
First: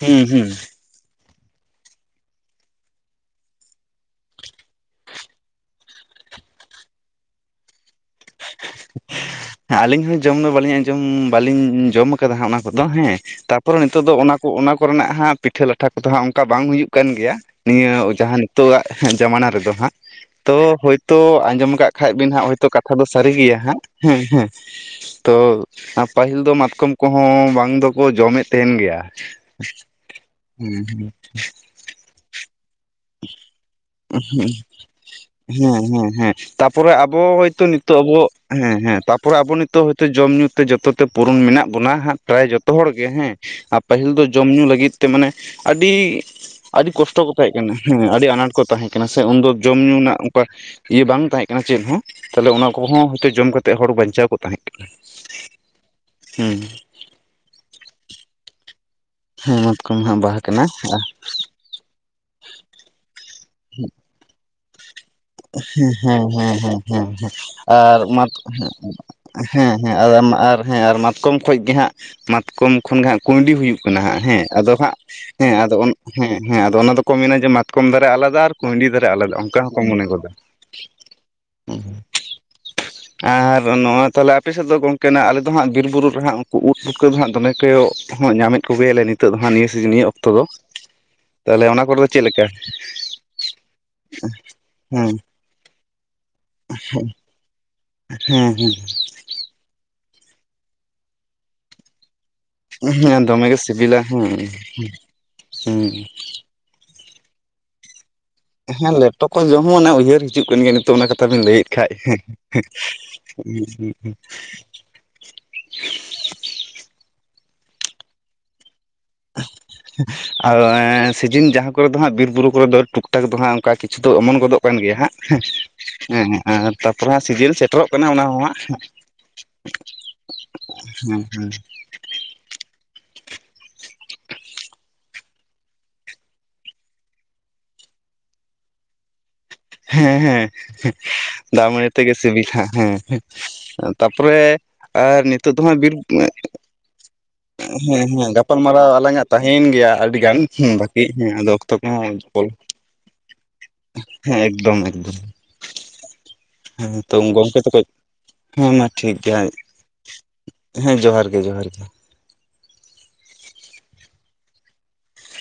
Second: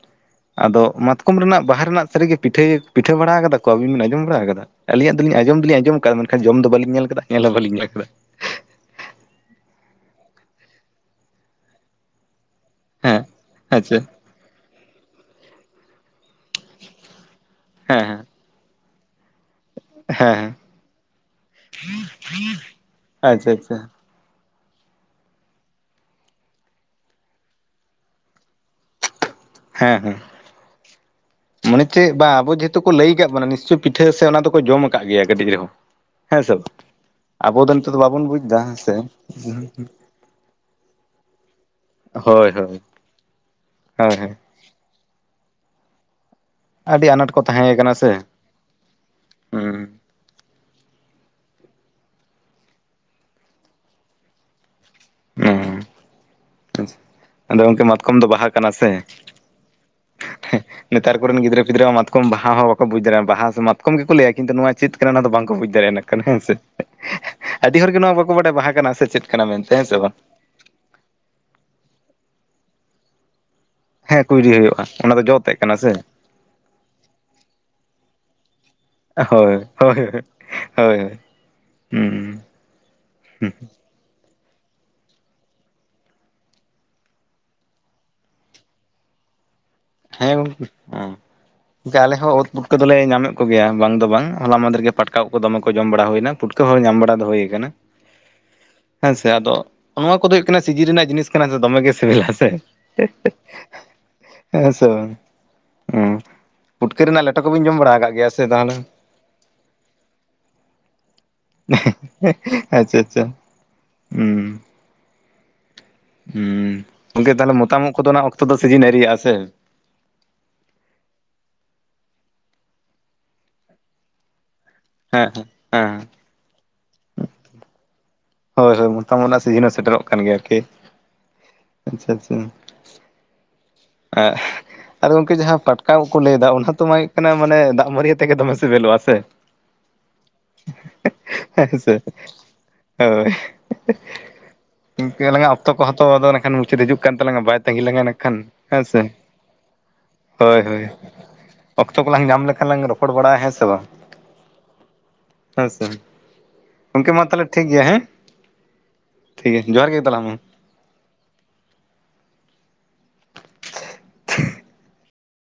ᱦᱩᱸ, ᱦᱩᱸ, ᱟᱫᱚ ᱢᱟᱛᱠᱚᱢ ᱨᱮᱱᱟᱜ ᱵᱟᱦᱟ ᱨᱮᱱᱟᱜ ᱥᱟᱹᱨᱤᱜᱮ ᱯᱤᱴᱷᱟᱹᱭ ᱯᱤᱴᱷᱟᱹ ᱵᱟᱲᱟ ᱟᱠᱟᱫᱟ ᱠᱚ ᱟᱵᱤᱱ ᱵᱤᱱ ᱟᱸᱡᱚᱢ ᱵᱟᱲᱟ ᱟᱠᱟᱫᱟ? ᱟᱹᱞᱤᱧᱟᱜ ᱫᱚᱞᱤᱧ ᱟᱸᱡᱚᱢ ᱫᱚᱞᱤᱧ ᱟᱸᱡᱚᱢ ᱟᱠᱟᱫᱟ ᱢᱮᱱᱠᱷᱟᱱ ᱡᱚᱢ ᱫᱚ ᱵᱟᱹᱞᱤᱧ ᱧᱮᱞ ᱠᱮᱫᱟ ᱧᱮᱞ ᱦᱚᱸ ᱵᱟᱹᱞᱤᱧ ᱧᱮᱞ ᱟᱠᱟᱫᱟ᱾ ᱦᱮᱸ ᱟᱹᱞᱤᱧ ᱦᱚᱸ ᱡᱚᱢ ᱫᱚ ᱵᱟᱹᱞᱤᱧ ᱟᱸᱡᱚᱢ ᱵᱟᱹᱞᱤᱧ ᱡᱚᱢ ᱠᱟᱫᱟ ᱦᱟᱸᱜ ᱚᱱᱟ ᱠᱚᱫᱚ ᱦᱮᱸ ᱛᱟᱨᱯᱚᱨᱮ ᱟᱪᱪᱷᱟ ᱱᱤᱛᱚᱜ ᱫᱚ ᱚᱱᱟ ᱚᱱᱟ ᱠᱚᱨᱮᱱᱟᱜ ᱦᱟᱸᱜ ᱯᱤᱴᱷᱟᱹ ᱞᱟᱴᱷᱟ ᱠᱚᱫᱚ ᱦᱟᱹᱜ ᱚᱱᱠᱟ ᱵᱟᱝ ᱦᱩᱭᱩᱜ ᱠᱟᱱ ᱜᱮᱭᱟ ᱱᱤᱭᱟᱹ ᱦᱮᱸ ᱦᱮᱸ ᱡᱟᱦᱟᱸ ᱛᱳᱣᱟᱜ ᱡᱟᱢᱟᱱᱟ ᱨᱮᱫᱚ ᱦᱟᱸᱜ ᱦᱮᱸ ᱦᱮᱸ ᱛᱚ ᱦᱳᱭᱛᱳ ᱟᱸᱡᱚᱢ ᱠᱟᱜ ᱠᱷᱟᱡ ᱵᱤᱱ ᱦᱟᱸᱜ ᱦᱭᱛᱚ ᱠᱟ ᱛᱷᱟ ᱫᱚ ᱥᱟᱹᱨᱤ ᱟᱪᱪᱷᱟ ᱜᱮᱭᱟ ᱟᱪᱪᱷᱟ ᱦᱟᱸᱜ᱾ ᱦᱮᱸ, ᱦᱮᱸ, ᱛᱚ ᱯᱟᱹᱦᱤᱞ ᱫᱚ ᱢᱟᱛᱠᱚᱢ ᱠᱚᱦᱚ ᱵᱟᱝ ᱫᱚᱠᱚ ᱡᱚᱢᱮᱫ ᱛᱟᱦᱮᱸᱱ ᱜᱮᱭᱟ᱾ ᱦᱮᱸ ᱦᱩ ᱦᱮᱸ ᱦᱮᱸ ᱢᱚᱱᱮ ᱪᱮᱫ ᱵᱟ ᱟᱵᱚ ᱡᱮ ᱛᱚ ᱠᱚ ᱞᱟᱹᱭ ᱟᱠᱟᱫ ᱵᱚᱱᱟ ᱱᱤᱥᱪᱳᱭ ᱯᱤᱴᱷᱟᱹ ᱥᱮ ᱚᱱᱟ ᱫᱚᱠᱚ ᱡᱚᱢ ᱟᱠᱟᱫ ᱜᱮᱭᱟ ᱠᱟᱹᱴᱤᱡ ᱨᱮᱦᱚᱸ᱾ ᱦᱮᱸ ᱦᱮᱸ ᱦᱮᱸ ᱦᱮᱸᱥ ᱵᱟᱝ? ᱛᱟᱯᱚᱨᱮ ᱟᱵᱚ ᱦᱭᱛᱳ ᱫᱚ ᱱᱤᱛᱚᱜ ᱫᱚ ᱟᱵᱚ ᱵᱟᱵᱚᱱ ᱵᱩᱡ ᱮᱫᱟ ᱦᱮᱸ ᱥᱮ ᱦᱮᱸ ᱛᱟᱯᱚᱨᱮ ᱟᱵᱚ ᱱᱤᱛᱚᱜ ᱦᱭᱛᱚ ᱡᱚᱢ ᱧᱩ ᱛᱮ ᱡᱚᱛᱚ ᱛᱮ ᱯᱩᱨᱩᱱ ᱢᱮᱱᱟᱜ ᱵᱚᱱᱟ ᱦᱟᱜ ᱯᱨᱟᱭ ᱦᱳᱭ ᱡᱚᱛᱚ ᱦᱳᱭ ᱦᱚᱲ ᱜᱮ ᱦᱮᱸ, ᱟᱨ ᱯᱟᱹᱦᱤᱞ ᱦᱳᱭ ᱫᱚ ᱦᱳᱭ ᱡᱚᱢ ᱧᱩ ᱞᱟᱹᱜᱤᱫ ᱢᱟᱱᱮ ᱟᱹᱰᱤ ᱟᱹᱰᱤ ᱠᱚᱴᱚ ᱟᱱᱟᱴ ᱠᱚ ᱠᱟᱛᱮᱡ᱾ ᱛᱟᱦᱮᱸ ᱠᱟᱱᱟ ᱥᱮ ᱟᱱᱟᱴ ᱠᱚ ᱛᱟᱦᱮᱸ ᱠᱟᱱᱟ ᱥᱮ ᱩᱱᱫᱚ ᱡᱚᱢ ᱧᱩ ᱦᱩᱸ ᱨᱮᱱᱟᱜ ᱚᱱᱠᱟ ᱤᱭᱟᱹ ᱵᱟᱝ ᱛᱟᱦᱮᱸ ᱠᱟᱱᱟ ᱪᱮᱫᱦᱚᱸ ᱛᱟᱦᱞᱮ ᱚᱱᱟ ᱠᱚᱦᱚᱸ ᱦᱚᱭᱛᱚ ᱡᱚᱢ ᱠᱟᱛᱮ ᱦᱚᱲ ᱵᱟᱧᱪᱟᱣ ᱠᱚᱜ ᱛᱟᱦᱮᱸ ᱠᱟᱱᱟ᱾ ᱦᱮᱸ ᱦᱚᱸ ᱟᱫᱚ ᱜᱚᱝᱠᱮ ᱢᱟᱛᱠᱚᱢ ᱫᱚ ᱵᱟᱦᱟ ᱠᱟᱱᱟ ᱥᱮ? ᱦᱮᱸ ᱢᱟᱛᱠᱚᱢ ᱦᱟᱸᱜ ᱵᱟᱦᱟ ᱠᱟᱱᱟ᱾ ᱱᱮᱛᱟᱨ ᱠᱚᱨᱮᱱ ᱜᱤᱫᱽᱨᱟᱹ ᱢᱟᱛᱠᱚᱢ ᱵᱟᱦᱟ ᱦᱚᱸ ᱵᱟᱠᱚ ᱵᱩᱡᱽ ᱫᱟᱲᱮᱭᱟᱜ ᱵᱟᱦᱟ ᱢᱟᱛᱚᱢ ᱜᱮᱠᱚ ᱞᱟᱹᱭᱟ ᱠᱤᱱᱛᱩ ᱱᱚᱣᱟ ᱪᱮᱫ ᱠᱟᱱᱟ ᱚᱱᱟ ᱫᱚ ᱵᱟᱝ ᱦᱮᱸ, ᱦᱮᱸ, ᱦᱮᱸ, ᱦᱮᱸ, ᱦᱮᱸ, ᱦᱮᱸ, ᱟᱹᱰᱤ ᱦᱚᱲᱜᱮ ᱟᱨ ᱱᱚᱣᱟ ᱢᱟᱛ ᱵᱟᱠᱚ ᱵᱟᱰᱟᱭᱟ ᱵᱟᱦᱟ ᱠᱟᱱᱟ ᱥᱮ ᱪᱮᱫ ᱠᱟᱱᱟ ᱢᱮᱱᱛᱮ ᱦᱮᱸ, ᱥᱮ ᱵᱟᱝ ᱦᱮᱸ ᱟᱨ ᱦᱮᱸ ᱟᱨ ᱢᱟᱛᱠᱚᱢ ᱠᱷᱚᱱ ᱜᱮ ᱦᱟᱸᱜ ᱢᱟᱛᱠᱚᱢ ᱠᱷᱚᱱ ᱜᱮ ᱦᱟᱸᱜ ᱠᱩᱸᱭᱰᱤ ᱦᱩᱭᱩᱜ ᱠᱟᱱᱟ ᱦᱮᱸ, ᱠᱩᱭᱰᱤ ᱟᱫᱚ ᱦᱩᱭᱩᱜᱼᱟ ᱦᱟᱸᱜ ᱚᱱᱟ ᱫᱚ ᱡᱚ ᱦᱮᱸ ᱛᱮᱫ ᱟᱫᱚ ᱠᱟᱱᱟ ᱥᱮ ᱦᱮᱸ ᱦᱮᱸ ᱟᱫᱚ ᱚᱱᱟ ᱫᱚᱠᱚ ᱢᱮᱱᱟ ᱡᱮ ᱢᱟᱛᱠᱚᱢ ᱫᱟᱨᱮ ᱟᱞᱟᱫᱟ, ᱟᱨ ᱠᱩᱸᱩᱭᱰᱤ ᱫᱟᱨᱮ ᱟᱞᱟᱫᱟ ᱦᱳᱭ ᱚᱱᱠᱟ ᱦᱚᱸᱠᱚ ᱦᱳᱭ ᱢᱚᱱᱮ ᱜᱚᱫᱟ᱾ ᱾ ᱦᱳᱭ ᱦᱩᱸ ᱟᱨ ᱱᱚᱣᱟ ᱛᱟᱦᱚᱞᱮ ᱟᱯᱮ ᱥᱮᱫ ᱫᱚ ᱜᱚᱝᱠᱮᱱᱟᱜ ᱟᱞᱮ ᱫᱚ ᱦᱟᱸᱜ ᱵᱤᱨᱼᱵᱩᱨᱩ ᱨᱮᱦᱟᱸᱜ ᱩᱱᱠᱩ ᱩᱫ ᱯᱷᱩᱠᱟᱹ ᱫᱚᱟᱸᱜ ᱫᱚᱢᱮ ᱠᱮᱭᱚᱜ ᱦᱚᱸᱜ ᱧᱟᱢᱮᱫ ᱠᱚᱜᱮᱭᱟᱞᱮ ᱱᱤᱛ ᱛᱟᱹᱜ ᱫᱚ ᱦᱟᱸᱜ ᱱᱤᱭᱟᱹ ᱚᱠᱛᱚ ᱦᱮᱸ ᱫᱚ᱾ ᱜᱚᱝᱠᱮ ᱦᱮᱸ ᱛᱟᱦᱚᱞᱮ ᱚᱱᱟ ᱠᱚᱨᱮ ᱜᱚᱝᱠᱮ ᱫᱚ ᱟᱞᱮ ᱪᱮᱫ ᱦᱚᱸ ᱞᱮᱠᱟ? ᱩᱫ ᱯᱩᱴᱠᱟᱹ ᱫᱚᱞᱮ ᱧᱟᱢᱮᱫ ᱠᱚᱜᱮᱭᱟ ᱛᱚᱵᱮ ᱵᱟᱝ ᱫᱚ ᱵᱟᱝ ᱦᱚᱞᱟ ᱢᱟᱦᱫᱮᱨ ᱜᱮ ᱦᱮᱸ ᱯᱟᱴᱠᱟ ᱩᱫ ᱫᱚᱢᱮ ᱠᱚ ᱡᱚᱢ ᱵᱟᱲᱟ ᱦᱩᱭᱱᱟ ᱯᱷᱩᱴᱠᱟᱹ ᱦᱚᱸ ᱧᱟᱢ ᱵᱟᱲᱟ ᱫᱚ ᱦᱳᱭ ᱠᱟᱱᱟ᱾ ᱦᱮᱸ, ᱦᱮᱸ, ᱦᱮᱸ ᱥᱮ ᱟᱫᱚ ᱱᱚᱣᱟ ᱠᱚᱫᱚ ᱦᱳᱭᱳᱜ ᱦᱟᱱᱟ ᱥᱤᱡᱤᱱ ᱨᱮᱱᱟᱜ ᱡᱤᱱᱤᱥ ᱠᱟᱱᱟ, ᱫᱚᱢᱮ ᱜᱮ ᱥᱤᱵᱤᱞᱟ ᱦᱮᱸᱥᱮ᱾ ᱦᱮᱸ, ᱫᱚᱢᱮᱜᱮ ᱥᱤᱵᱤᱞᱟ ᱦᱩᱸ᱾ ᱥᱚ ᱦᱩᱸ, ᱯᱩᱴᱠᱟᱹ ᱨᱮᱱᱟᱜ ᱞᱮᱴᱚ ᱠᱚᱵᱤᱱ ᱡᱚᱢ ᱵᱟᱲᱟ ᱟᱠᱟᱜ ᱜᱮᱭᱟ ᱥᱮ? ᱛᱟᱦᱚᱞᱮ ᱦᱮᱸ ᱞᱮᱴᱚ ᱠᱚ ᱡᱚᱢ ᱦᱚᱸ ᱚᱱᱮ ᱩᱭᱦᱟᱹᱨ ᱦᱤᱡᱩᱜ ᱠᱟᱱ ᱜᱮᱭᱟ ᱱᱤᱛᱚᱜ ᱚᱱᱟ ᱠᱟᱛᱷᱟ ᱵᱤᱱ ᱞᱟᱹᱭᱮᱫ ᱠᱷᱟᱱ, ᱟᱪᱪᱷᱟ ᱟᱪᱪᱷᱟ ᱦᱩᱸ, ᱦᱩᱸ, ᱦᱩᱸ, ᱦᱩᱸᱻ ᱚᱱᱛᱮ ᱛᱟᱦᱞᱮ ᱢᱚᱛᱟᱢ ᱩᱫ ᱠᱚᱫᱚ ᱱᱟᱜᱚᱠᱛᱚ ᱥᱤᱡᱤᱱ ᱟᱭᱨᱤᱭᱟᱜ-ᱟ ᱥᱮ? ᱟᱨ ᱮᱸᱻ ᱥᱤᱡᱤᱱ ᱡᱟᱦᱟᱸ ᱠᱚᱨᱮ ᱫᱚ ᱦᱟᱸᱜ ᱵᱤᱨ ᱼ ᱵᱩᱨᱩ ᱠᱚᱨᱮ ᱫᱚ ᱴᱩᱠᱴᱟᱠ ᱫᱚ ᱦᱟᱸᱜ ᱚᱱᱠᱟ ᱠᱤᱪᱷᱩ ᱫᱚ ᱮᱢᱚᱱ ᱜᱚᱫᱚᱜ ᱠᱟᱱ ᱜᱮᱭᱟ ᱦᱟᱸᱜ, ᱦᱮᱸ ᱟᱨ ᱛᱟᱯᱚᱨᱮ ᱦᱟᱸᱜ ᱥᱤᱡᱤᱱ ᱥᱮᱴᱮᱨᱚᱜ ᱠᱟᱱᱟ ᱚᱱᱟ ᱦᱚᱸᱦᱟᱸᱜ᱾ ᱦᱳᱭ ᱦᱳᱭ ᱢᱚᱛᱟᱢ ᱳᱫ ᱨᱮᱱᱟᱜ ᱥᱤᱡᱤᱱ ᱦᱚᱸ ᱥᱮᱴᱮᱨᱚᱜ ᱠᱟᱱ ᱜᱮᱭᱟ ᱟᱨᱠᱤ᱾ ᱦᱟᱸᱜ ᱟᱪᱪᱷᱟ ᱟᱪᱪᱷᱟ᱾ ᱟᱜ ᱟᱫᱚ ᱜᱚᱢᱠᱮ ᱡᱟᱦᱟᱸ ᱯᱟᱴᱠᱟ ᱩᱫ ᱠᱚ ᱞᱟᱹᱭᱮᱫᱟ, ᱚᱱᱟ ᱛᱚ ᱢᱟ ᱦᱩᱭᱩᱜ ᱠᱟᱱᱟ ᱢᱟᱱᱮ ᱫᱟᱜ ᱢᱟᱹᱨᱤ ᱟᱛᱮᱜᱮ ᱫᱚᱢᱮ ᱥᱮᱹᱵᱮᱹᱞᱚᱜ-ᱟ ᱥᱮ᱾ [unintelligible] ᱦᱮᱸ ᱦᱮᱸ ᱫᱟᱜ ᱦᱮᱸ ᱢᱟᱹᱰᱤ ᱥᱮ ᱛᱮᱜᱮ ᱥᱤᱵᱤᱞᱟ ᱾ ᱦᱮᱸ ᱦᱳᱭ ᱛᱟᱯᱚᱨᱮ ᱟᱨ ᱤᱱᱠᱟᱹ ᱟᱞᱟᱝᱟᱜ ᱱᱤᱛᱚᱜ ᱫᱚ ᱚᱠᱛᱚ ᱦᱟᱸᱜ ᱵᱤᱨ, ᱠᱚᱦᱚᱸ ᱛᱚ ᱟᱫᱚ ᱱᱟᱠᱷᱟᱱ ᱢᱩᱪᱟᱹᱫ ᱦᱤᱡᱩᱜ ᱠᱟᱱ ᱛᱟᱞᱟᱝᱟ ᱵᱟᱭ ᱛᱟᱺᱜᱤ ᱞᱟᱝᱟ ᱦᱮᱸ ᱦᱮᱸ ᱱᱟᱠᱷᱟᱱ ᱜᱟᱯᱟᱞᱼ ᱦᱮᱸ ᱢᱟᱨᱟᱣ ᱥᱮ ᱟᱞᱟᱝᱟᱜ ᱛᱟᱦᱮᱭᱮᱱ ᱜᱮᱭᱟ ᱟᱹᱰᱤ ᱜᱟᱱ ᱦᱳᱭ ᱦᱩᱸ ᱦᱳᱭ ᱵᱟᱠᱤ ᱦᱩᱸ ᱟᱫᱚ ᱚᱠᱛᱚ ᱠᱚᱦᱚᱸ ᱯᱚᱞᱼ ᱯᱚᱲ ᱵᱟᱲᱟᱜ-ᱟ ᱦᱮᱸ ᱥᱮ ᱵᱟᱝ? ᱦᱮᱸ ᱮᱠᱫᱚᱢ ᱮᱠᱫᱚᱢ᱾ ᱦᱮᱸ ᱥᱮ ᱦᱮᱸ ᱜᱚᱝᱠᱮ ᱛᱚ ᱢᱟ ᱛᱟᱦᱚᱞᱮ ᱜᱚᱢᱠᱮ ᱴᱷᱤᱠ ᱜᱮᱭᱟ ᱛᱚᱠᱷᱮᱡ ᱦᱮᱸ ᱦᱮᱸ ᱢᱟ ᱴᱷᱤᱠ ᱜᱮᱭᱟ ᱡᱚᱦᱟᱨ ᱜᱮ ᱛᱟᱞᱟᱝ ᱢᱟ ᱾ ᱦᱮᱸ ᱡᱚᱦᱟᱨ ᱜᱮ ᱡᱚᱦᱟᱨ ᱜᱮ ᱾ [unintelligible]